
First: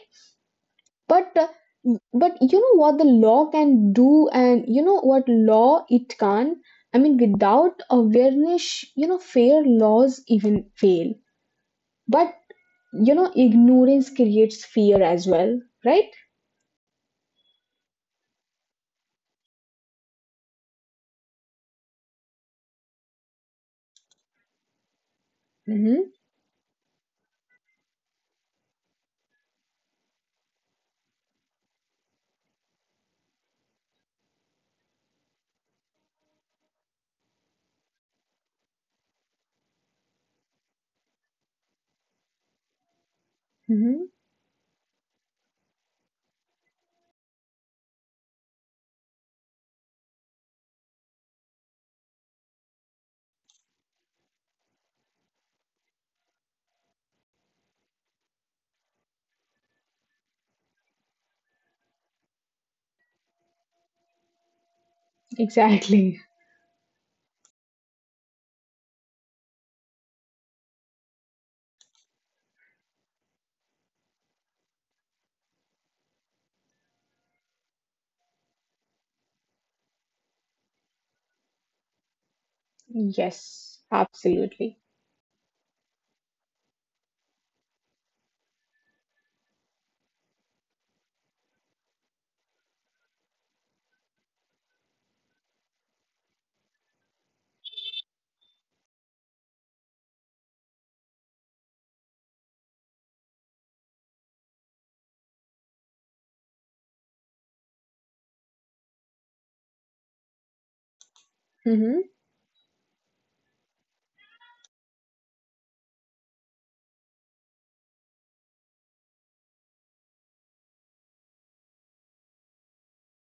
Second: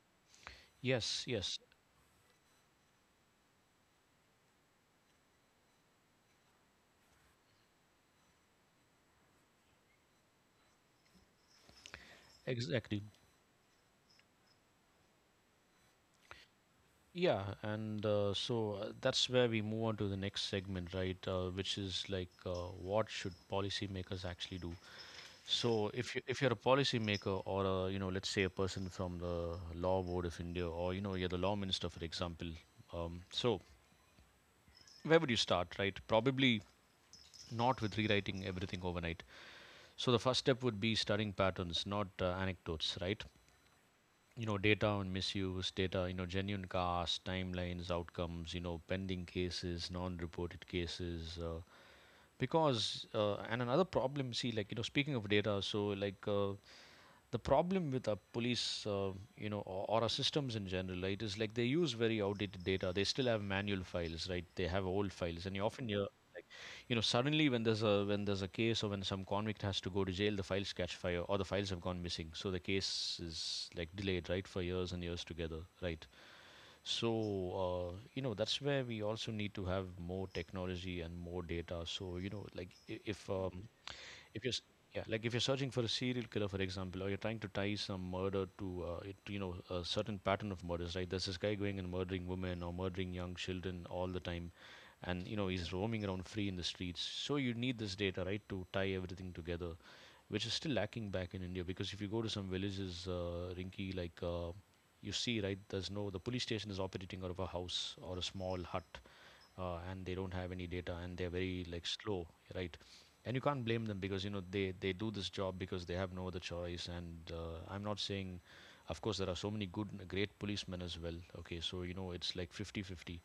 [SPEAKER 1] Yes,
[SPEAKER 2] but uh,
[SPEAKER 1] yes,
[SPEAKER 2] but you know what the law can do, and you know what law it can. I mean, without awareness, fair laws even fail, but,
[SPEAKER 1] exactly.
[SPEAKER 2] ignorance creates fear as well, right.
[SPEAKER 1] Yeah, and that's where we move on to the next segment, right? Which is like, what should policymakers actually do? So
[SPEAKER 2] Mm-hmm.
[SPEAKER 1] if you're a policy maker, or, a, you know, let's say, a person from the law board of India, or, you know, you're the law minister, for example, so where would you start, right? Probably not with rewriting everything overnight. So the first step would be studying patterns, not anecdotes, right?
[SPEAKER 2] Mm-hmm.
[SPEAKER 1] You know, data on misuse, data, you know, genuine costs, timelines, outcomes, you know, pending cases, non-reported cases. Because And another problem, see, like, you know, speaking of data, so, like, the problem with a police, you know, or our systems in general, right, is like they use very outdated data. They still have manual files, right? They have old files, and you often hear,
[SPEAKER 2] Exactly.
[SPEAKER 1] like, you know, suddenly when there's a case, or when some convict has to go to jail, the files catch fire or the files have gone missing, so the case is like delayed, right, for years and years together, right? So you know, that's where we also need to have more technology and more data. So, you know, like, i- if um,
[SPEAKER 2] Yes,
[SPEAKER 1] if you're
[SPEAKER 2] absolutely.
[SPEAKER 1] yeah, like, if you're searching for a serial killer, for example, or you're trying to tie some murder to you know, a certain pattern of murders, right? There's this guy going and murdering women, or murdering young children all the time, and you know, he's roaming around free in the streets. So you need this data, right, to tie everything together, which is still lacking back in India. Because if you go to some villages, Rinky, like, you see, right, there's no, the police station is operating out of a house or a small hut, and they don't have any data, and they're very, like,
[SPEAKER 2] Mm-hmm.
[SPEAKER 1] slow, right? And you can't blame them, because you know they do this job because they have no other choice. And I'm not saying, of course, there are so many good, great policemen as well. Okay, so you know, it's like 50-50,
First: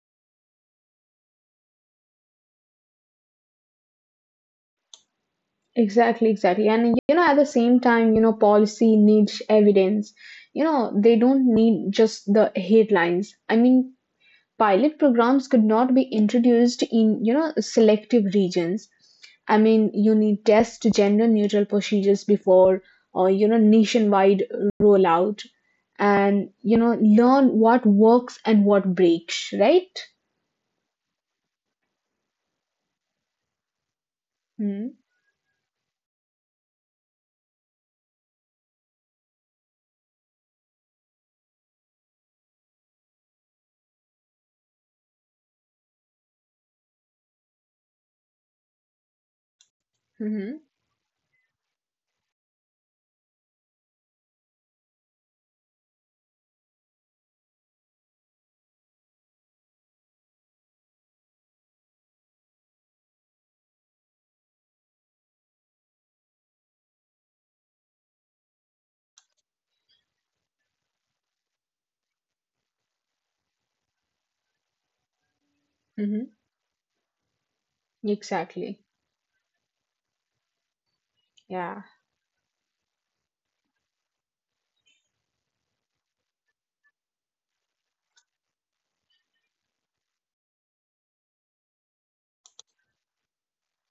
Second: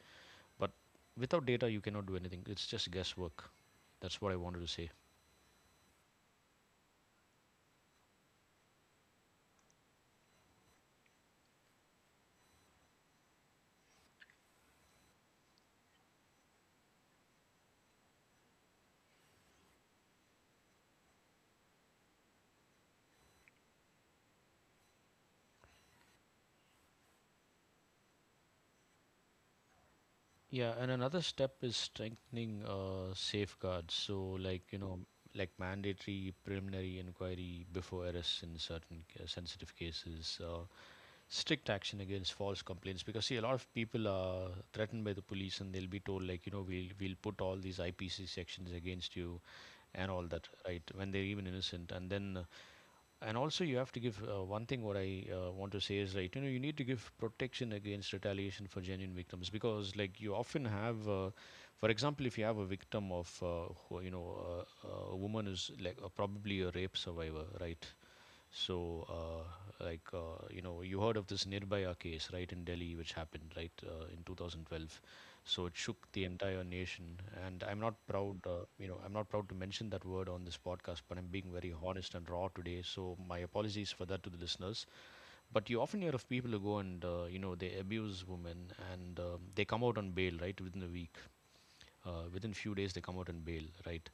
[SPEAKER 1] but without data you cannot do anything. It's just guesswork. That's what I wanted to say.
[SPEAKER 2] Exactly, exactly. And, at the same time, policy needs evidence, they don't need just the headlines. I mean, pilot programs could not be introduced in, selective regions. I mean, you need test gender neutral procedures before, or, nationwide rollout, and, learn what works and what breaks, right.
[SPEAKER 1] Yeah, and another step is strengthening safeguards. So, like, you know,
[SPEAKER 2] Mm-hmm.
[SPEAKER 1] like, mandatory preliminary inquiry before arrest in certain sensitive cases, strict action against false complaints. Because, see, a lot of people are threatened by the police and they'll be told, like, you know, we'll put all these IPC sections against you and all that, right,
[SPEAKER 2] Mm-hmm.
[SPEAKER 1] when they're even innocent. And then and also, you have to give one thing, what I want to say is, right, you know, you need to give protection against retaliation for genuine victims, because, like, you often have for example, if you have a victim of you know, a woman is, like, probably a rape survivor, right? So, you know, you heard of this Nirbhaya case, right, in Delhi, which happened, right, in 2012. So it shook the
[SPEAKER 2] Mm-hmm.
[SPEAKER 1] entire nation. And I'm not proud, you know,
[SPEAKER 2] Exactly.
[SPEAKER 1] I'm not proud to mention that word on this podcast, but I'm being very
[SPEAKER 2] Yeah.
[SPEAKER 1] honest and raw today. So my apologies for that to the listeners. But you often hear of people who go and, you know, they abuse women, and they come out on bail, right, within a week. Within few days, they come out on bail, right?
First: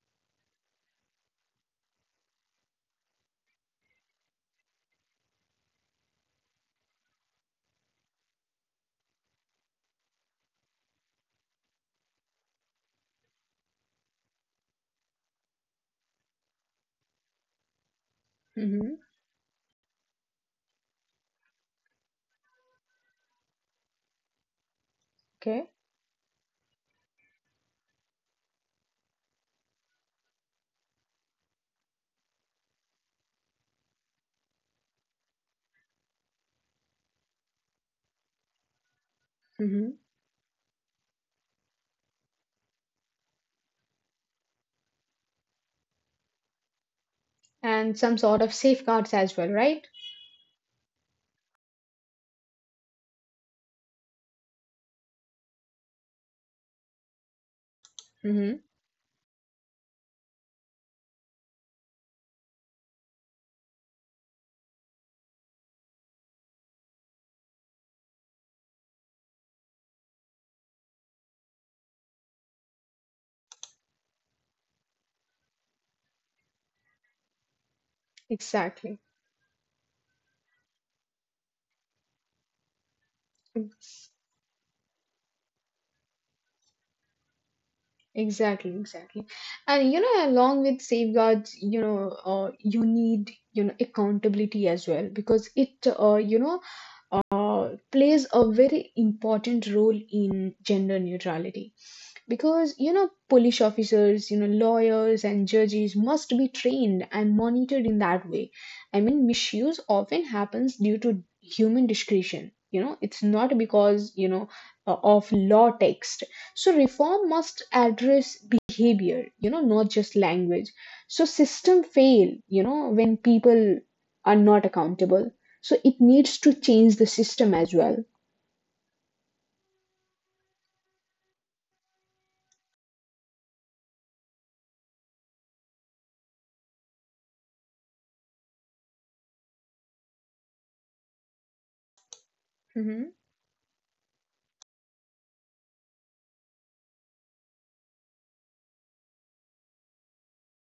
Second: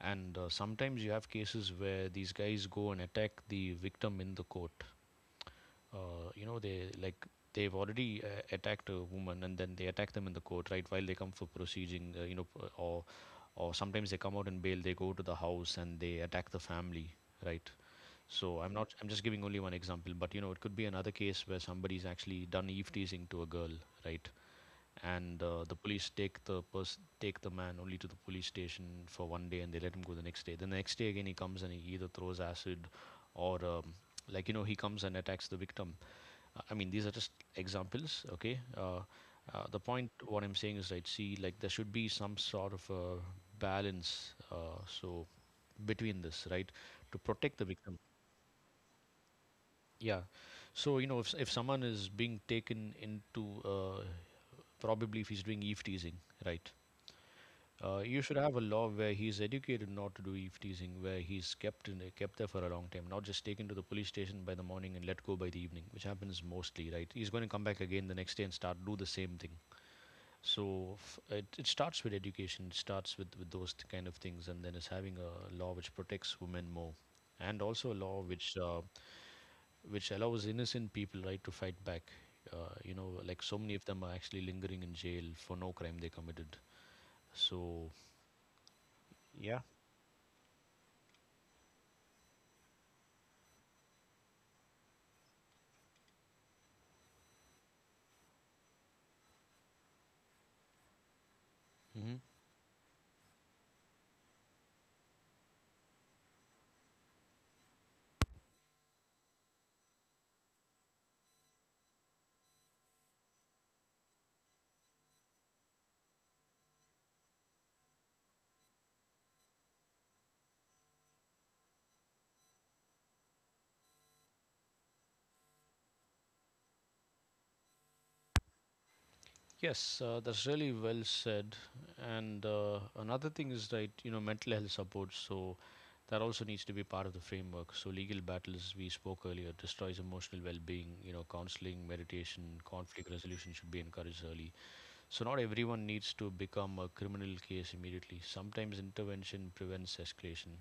[SPEAKER 1] And sometimes you have cases where these guys go and attack the victim in the court, uh, you know they like they've already attacked a woman and then they attack them in the court, right, while they come for proceeding. Or sometimes they come out in bail, they go to the house and they attack the family, right. so i'm not
[SPEAKER 2] Mm-hmm.
[SPEAKER 1] i'm just giving only one example, but you know it could be another case where somebody's actually done eve teasing to a girl, right. And
[SPEAKER 2] Okay.
[SPEAKER 1] the police take the person, take the man only to the police station for one day and they let him go the next day. Then the next day again he comes and he either throws acid or, like you know, he comes and attacks the victim. I mean, these are just examples, okay? The
[SPEAKER 2] Mm-hmm.
[SPEAKER 1] point, what I'm saying is, right, see, like there should be some sort of a balance, so, between this, right, to protect the
[SPEAKER 2] And
[SPEAKER 1] victim.
[SPEAKER 2] some sort of safeguards as well, right?
[SPEAKER 1] Yeah. So, you know, if someone is being taken into, probably if he's doing eve teasing, right, you should
[SPEAKER 2] Mm-hmm.
[SPEAKER 1] have a law where he's educated not to do eve teasing, where he's kept there for a long time, not just taken to the police station by the morning and let go by the evening, which happens mostly, right? He's going to come back again the next day and start do the same thing. So it starts with education, it starts with, those kind of things, and then is having a law which protects women more, and also a law
[SPEAKER 2] Exactly.
[SPEAKER 1] which allows innocent people, right, to fight back. Like, so many of them are actually lingering in jail for no crime they committed. So
[SPEAKER 2] Exactly, exactly.
[SPEAKER 1] yeah.
[SPEAKER 2] And along with safeguards you need accountability as well, because it, plays a very important role in gender neutrality.
[SPEAKER 1] Hmm.
[SPEAKER 2] Because, police officers, lawyers and judges must be trained and monitored in that way. I mean, misuse often happens due to human discretion, it's not because, of law text. So reform must address behavior, not just language. So system fail, when people are not accountable, so it needs to change the system as well.
[SPEAKER 1] Yes, that's really well said. And another thing is, right, you know, mental health support. So that also needs to be part of the framework. So legal battles, we spoke earlier, destroys emotional well-being. You know, counseling, meditation,
[SPEAKER 2] Hmm.
[SPEAKER 1] conflict resolution should be encouraged early. So not everyone needs to become a criminal case immediately. Sometimes intervention prevents escalation.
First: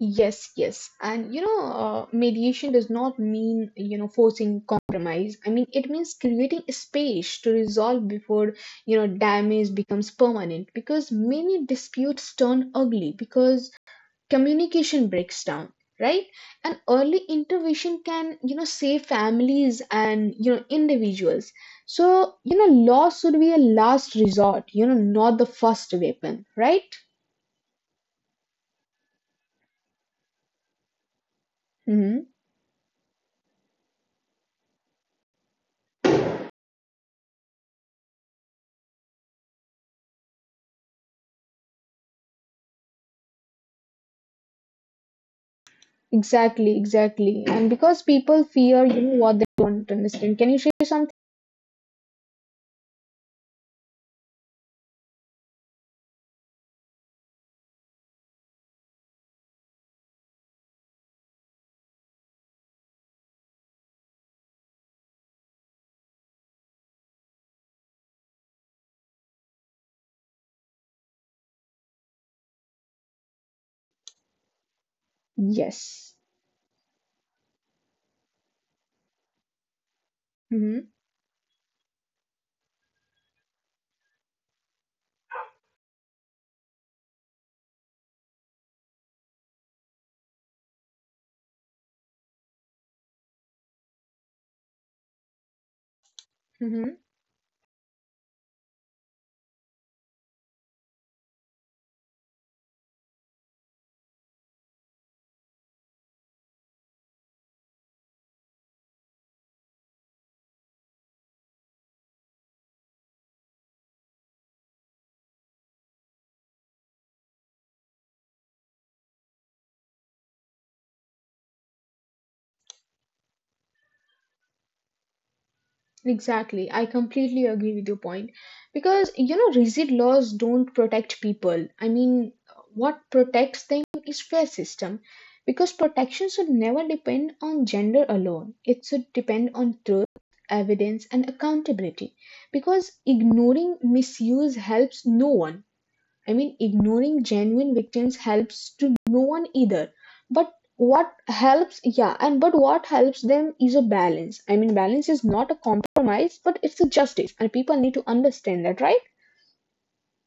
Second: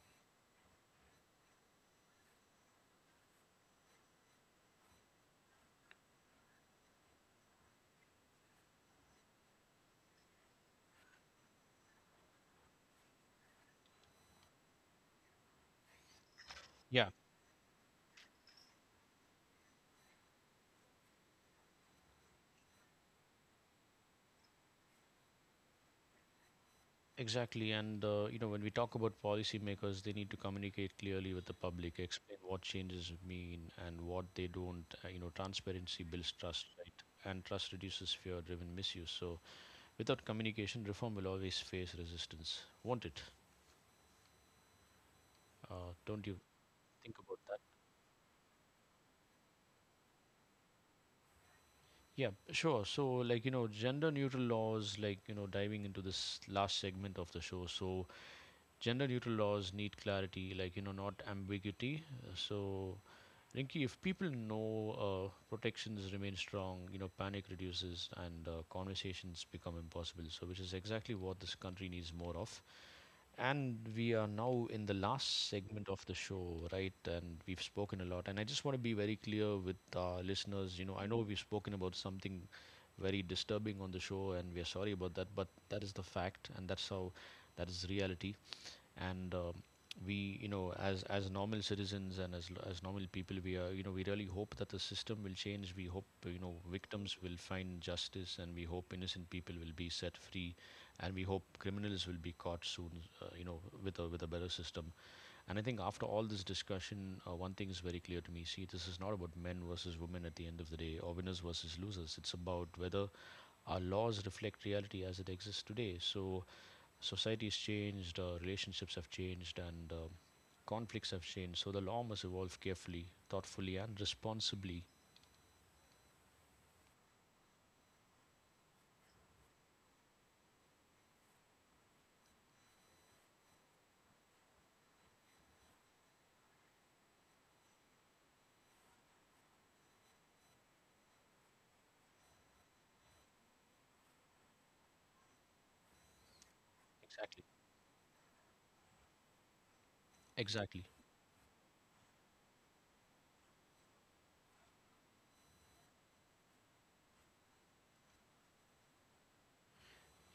[SPEAKER 2] Yes, yes. And mediation does not mean forcing compromise. I mean, it means creating a space to resolve before damage becomes permanent, because many disputes turn ugly because communication breaks down, right? And
[SPEAKER 1] Yeah.
[SPEAKER 2] early intervention can save families and individuals. So law should be a last resort not the first weapon, right?
[SPEAKER 1] Exactly, and you know, when we talk about policymakers, they need to communicate clearly with the public,
[SPEAKER 2] Hmm.
[SPEAKER 1] explain what changes mean and what they don't. You know, transparency builds trust, right? And trust reduces fear-driven misuse. So, without communication, reform will always face resistance, won't it? Don't you
[SPEAKER 2] Exactly,
[SPEAKER 1] think about
[SPEAKER 2] exactly.
[SPEAKER 1] that?
[SPEAKER 2] And because people fear, you know what they don't understand. Can you share something?
[SPEAKER 1] Yeah, sure. So, like, you know, gender-neutral laws, like you know, diving into this last segment of the show. So, gender-neutral laws need clarity, like, you know, not ambiguity. So, Rinki, if people know protections remain strong, you know, panic reduces and conversations become impossible. So, which is exactly what this country needs more of. And we are now in the last segment of the
[SPEAKER 2] Yes.
[SPEAKER 1] show, right? And we've spoken a lot. And I just want to be very clear with our listeners. You
[SPEAKER 2] Hmm.
[SPEAKER 1] know, I know we've spoken about something very disturbing on the show, and we're sorry about that, but that is the fact, and that is reality. And we, you know, as normal citizens and as normal people, we are, you know, we really hope that the system will change, we hope, you know,
[SPEAKER 2] Hmm.
[SPEAKER 1] victims will find justice, and we hope innocent people will be set free, and we hope criminals will be caught soon, with a better system. And I think after all this discussion, one thing is very clear to me. See, this is not about men versus women at the end of the day, or winners versus losers. It's about whether our laws reflect reality as it exists today. So society's changed, relationships have changed, and conflicts have changed. So the law must evolve carefully, thoughtfully, and responsibly.
[SPEAKER 2] Exactly. I completely agree with your point. Because rigid laws don't protect people. I mean, what protects them is fair system. Because protection should never depend on gender alone. It should depend on truth, evidence, and accountability. Because ignoring misuse helps no one. I mean, ignoring
[SPEAKER 1] Exactly.
[SPEAKER 2] genuine victims helps to no one either. But
[SPEAKER 1] Exactly.
[SPEAKER 2] what helps, yeah, and but what helps them is a balance. I mean, balance is not a compromise, but it's a justice, and people need to understand that, right?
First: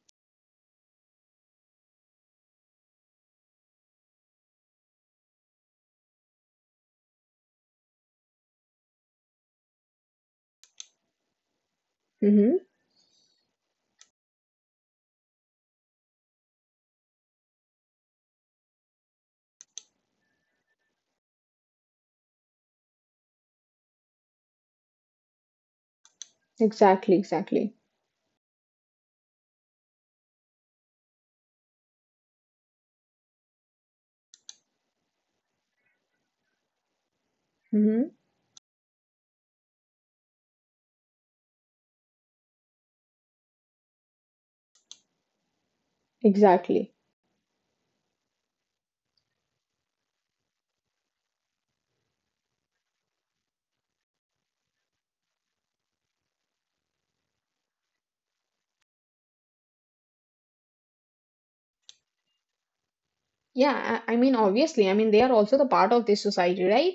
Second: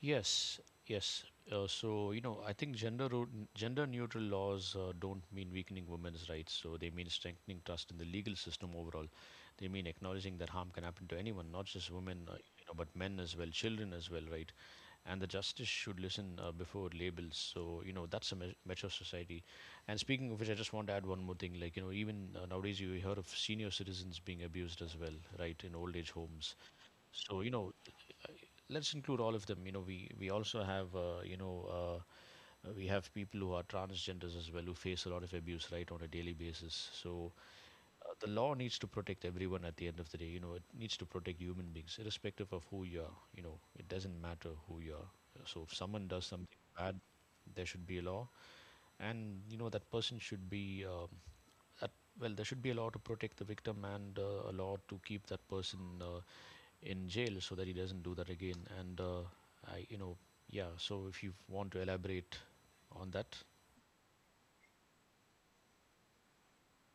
[SPEAKER 1] Yes. Yes. So, you know, I think gender neutral laws don't mean weakening women's rights. So they mean strengthening trust in the legal system overall. They mean acknowledging that harm can happen to anyone, not just women,
[SPEAKER 2] Mm-hmm.
[SPEAKER 1] but men as well, children as well, right? And the justice should listen before labels. So you know, that's a mature society. And speaking of which, I just want to add one more thing, like, you know, even nowadays you hear of senior citizens being abused as well, right, in old age homes.
[SPEAKER 2] Exactly,
[SPEAKER 1] So you know,
[SPEAKER 2] exactly.
[SPEAKER 1] uh, let's include all of them. You know, we also have, we have people who are transgenders as well, who face a lot of abuse, right, on a daily basis. So
[SPEAKER 2] Mm-hmm.
[SPEAKER 1] the law needs to protect everyone at the end of the day. You know, it needs to protect human beings, irrespective of who you are. You know, it doesn't matter who you are. So if someone does something
[SPEAKER 2] Exactly.
[SPEAKER 1] bad, there should be a law, and you know, that person should be at, well, there should be a law to protect the victim, and a law to keep that person in jail so that he doesn't do that again. And I, you know, yeah. So if you want to elaborate on that,
[SPEAKER 2] Yeah, I mean, obviously, I mean, they are also the part of this society, right?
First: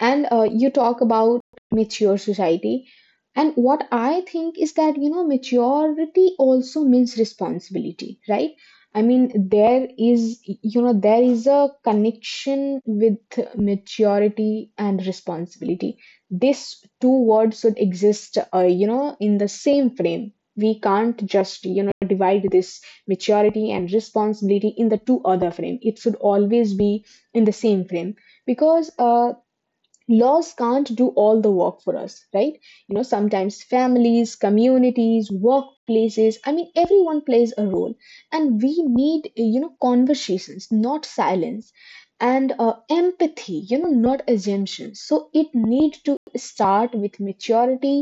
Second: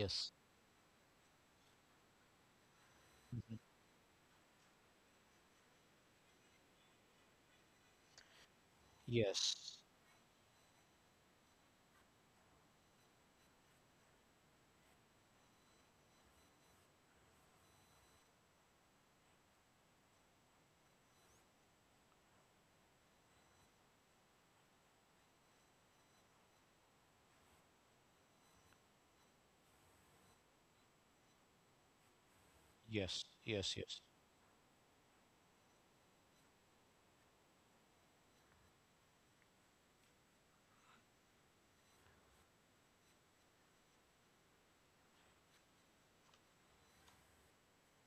[SPEAKER 2] And you talk about mature society, and
[SPEAKER 1] Mhm.
[SPEAKER 2] what I think is that, maturity also means responsibility, right? I mean,
[SPEAKER 1] Yes,
[SPEAKER 2] there is a connection with maturity and responsibility. These two words should exist, in the same frame. We can't just, divide this maturity and responsibility in the two other frame. It should always be in the same frame, because laws can't do all the work for us, right? you know
[SPEAKER 1] yes,
[SPEAKER 2] sometimes
[SPEAKER 1] yes, yes.
[SPEAKER 2] families, communities, workplaces, I mean everyone plays a role, and we need, conversations, not silence, and empathy, not assumptions. So it need to start with maturity,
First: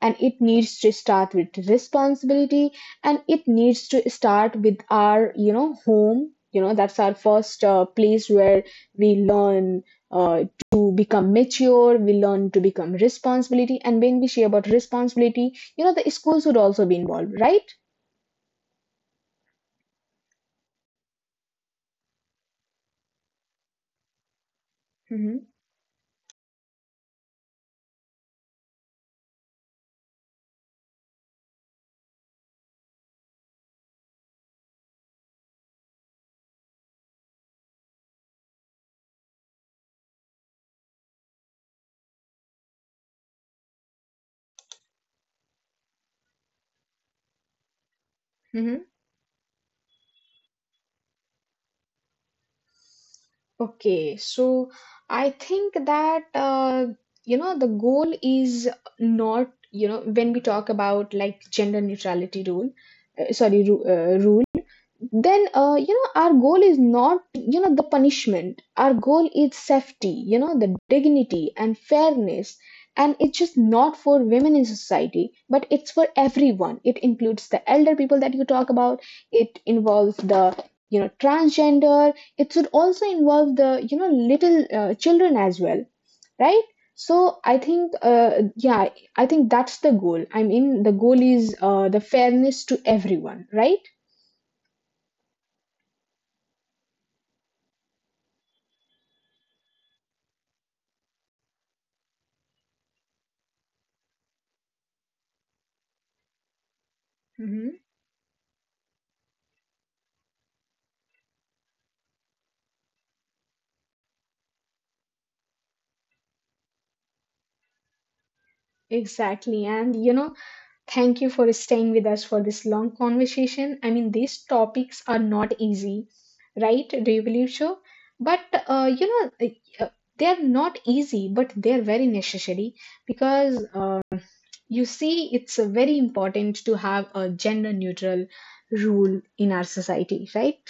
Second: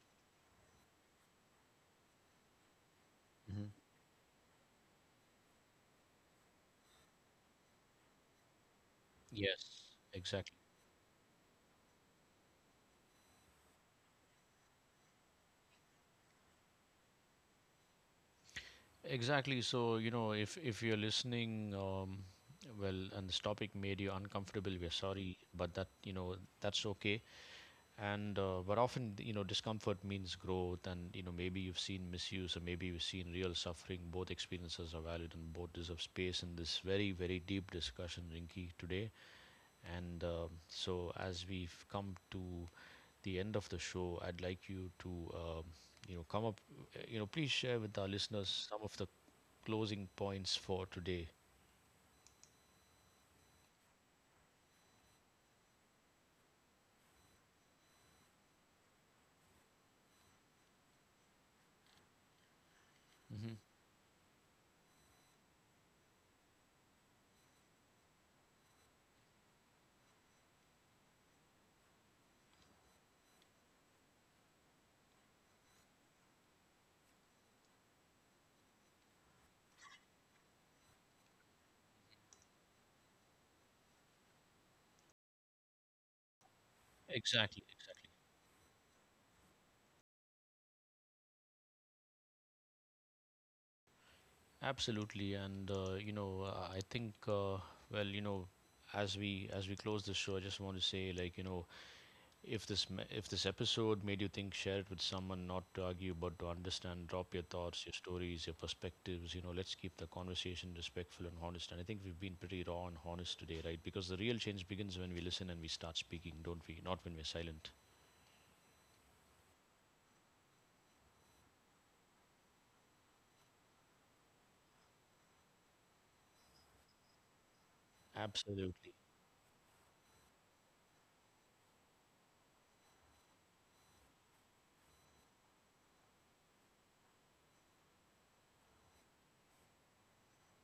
[SPEAKER 2] and it needs to start with responsibility, and it
[SPEAKER 1] Hmm.
[SPEAKER 2] needs to start with our, home. That's our first, place where we learn,
[SPEAKER 1] Yes,
[SPEAKER 2] uh,
[SPEAKER 1] exactly.
[SPEAKER 2] to become mature, we learn to become responsibility, and when we share about responsibility, the schools would also be involved, right?
[SPEAKER 1] Exactly. So, you know, if you're listening, well, and this topic made you uncomfortable, we're
[SPEAKER 2] Mm-hmm.
[SPEAKER 1] sorry, but that, you know, that's okay. And but often, you know, discomfort means growth, and you know, maybe you've seen misuse, or maybe you've seen real suffering. Both experiences are valid, and both deserve space in this very, very deep discussion, Rinky, today. And so, as we've come to the end of the show, I'd like you to, um, you know, come up, you know, please share with our listeners
[SPEAKER 2] Mm-hmm.
[SPEAKER 1] some of the closing points for today.
[SPEAKER 2] Okay, so I think that, the goal is not, when we talk about, like, gender neutrality rule, sorry,
[SPEAKER 1] Hmm.
[SPEAKER 2] rule. Then, our goal is not, the punishment. Our goal is safety, the dignity and fairness, and it's just not for women in society but it's for everyone. It includes the elder people that you talk about, it involves the, transgender. It should also involve the, little, children as well, right? So i
[SPEAKER 1] Exactly.
[SPEAKER 2] think uh, yeah I think that's the goal. I mean, the goal is, the fairness to everyone, right?
[SPEAKER 1] Absolutely. And I think, well, you know, as we close the show, I just want to say, like, you know, if this if this episode made you think, share it with someone, not to argue, but to understand. Drop your
[SPEAKER 2] Mm-hmm.
[SPEAKER 1] thoughts, your stories, your perspectives. You know, let's keep the conversation respectful and honest. And I think we've been pretty raw and honest today, right? Because the real change begins when we listen and we start speaking, don't we? Not when we're silent.
[SPEAKER 2] Exactly. And thank you for staying with us for this long conversation. I mean, these topics are not easy, right? Do you believe so? But
[SPEAKER 1] Absolutely.
[SPEAKER 2] like, they're not easy, but they're very necessary. Because you see, it's very important to have a gender neutral rule in our society, right?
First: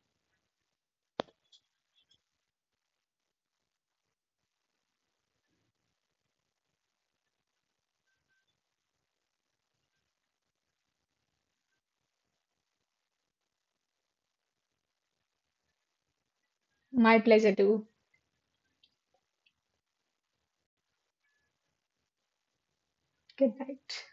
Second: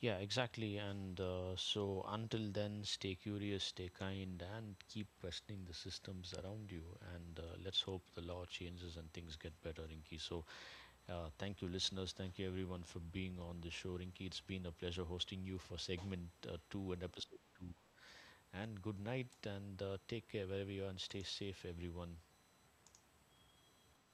[SPEAKER 1] Yeah, exactly. And so until then, stay curious, stay kind, and keep questioning the systems around you. And let's hope the law changes and things get better, Inky. So thank you, listeners. Thank you, everyone, for being on the show. Rinky, it's been a pleasure hosting you for segment two and
[SPEAKER 2] My
[SPEAKER 1] episode
[SPEAKER 2] pleasure
[SPEAKER 1] two.
[SPEAKER 2] too.
[SPEAKER 1] And good night, and take care wherever you are, and stay safe, everyone.
[SPEAKER 2] Good night.